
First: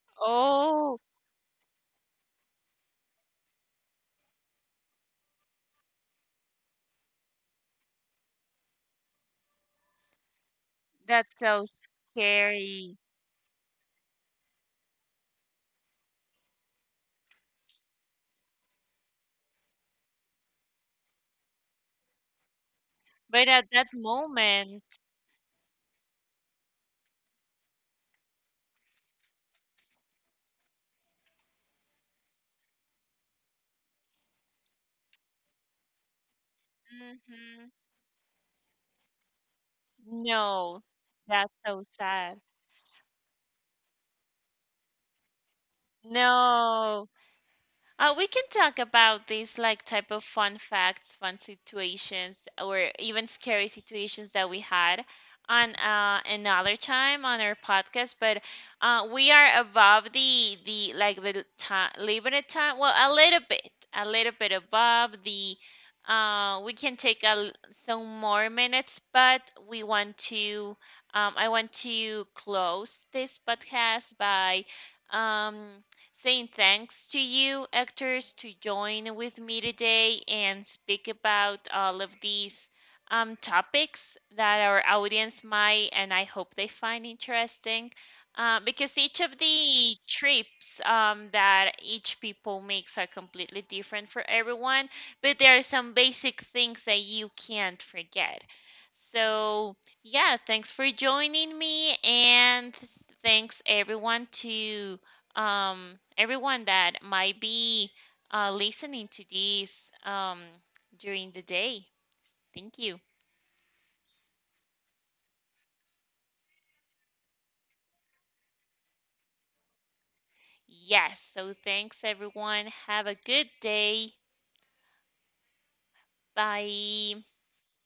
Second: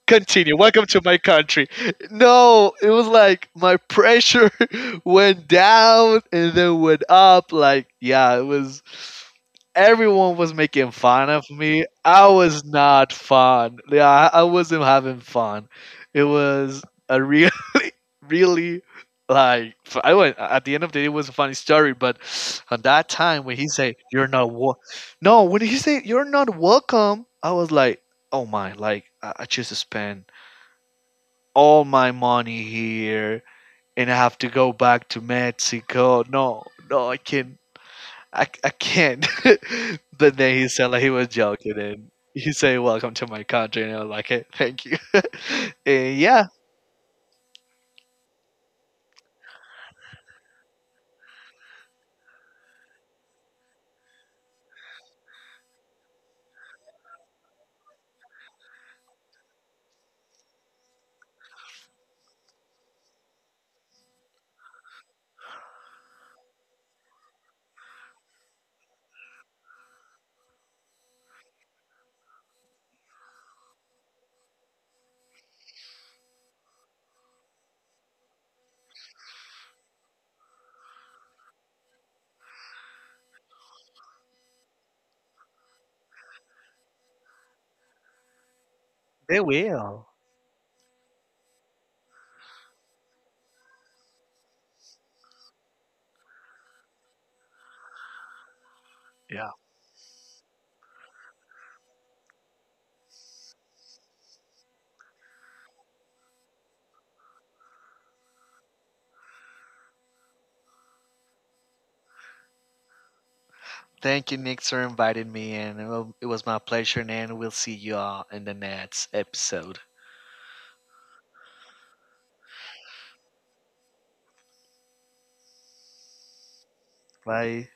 [SPEAKER 2] Continue, welcome
[SPEAKER 1] Oh,
[SPEAKER 2] to my country. No, it was like my pressure went down and then went up. Like, yeah, it was everyone was making fun
[SPEAKER 1] that's
[SPEAKER 2] of
[SPEAKER 1] so
[SPEAKER 2] me. I was
[SPEAKER 1] scary.
[SPEAKER 2] not fun. Yeah, I wasn't having fun. It was a really, like, I went at the end of the day, it was a funny story, but at that time
[SPEAKER 1] But
[SPEAKER 2] when he
[SPEAKER 1] at that
[SPEAKER 2] said you're not
[SPEAKER 1] moment,
[SPEAKER 2] no, when he said you're not welcome, I was like, oh my, like, I choose to spend all my money here, and I have to go back to Mexico. No, no, I can't.
[SPEAKER 1] hmm
[SPEAKER 2] I can't. But then he
[SPEAKER 1] no,
[SPEAKER 2] said like, he was
[SPEAKER 1] that's
[SPEAKER 2] joking,
[SPEAKER 1] so
[SPEAKER 2] and
[SPEAKER 1] sad.
[SPEAKER 2] he said welcome to my country, and I was like, hey, thank you. And yeah,
[SPEAKER 1] No. We can talk about these, like type of fun facts, fun situations, or even scary situations that we had on, another time on our podcast. But we are above the like the time, limited time. Well, a little bit above the. We can take some more minutes, but we want to. I want to close this podcast by. Um, Saying thanks to you, actors, to join with me today and speak about all of these, topics that our audience might, and I hope they find interesting. Because each of
[SPEAKER 2] they
[SPEAKER 1] the
[SPEAKER 2] will.
[SPEAKER 1] trips, that each people makes are completely different for everyone, but there are some basic things that you can't forget.
[SPEAKER 2] Yeah.
[SPEAKER 1] So, yeah, thanks for joining me, and thanks everyone to, everyone that might be, listening to this, during the day. Thank you.
[SPEAKER 2] Thank you, Nick, for inviting me, and it was my pleasure. And we'll see you all in the next episode.
[SPEAKER 1] Yes, so thanks everyone. Have a good day. Bye.
[SPEAKER 2] Bye.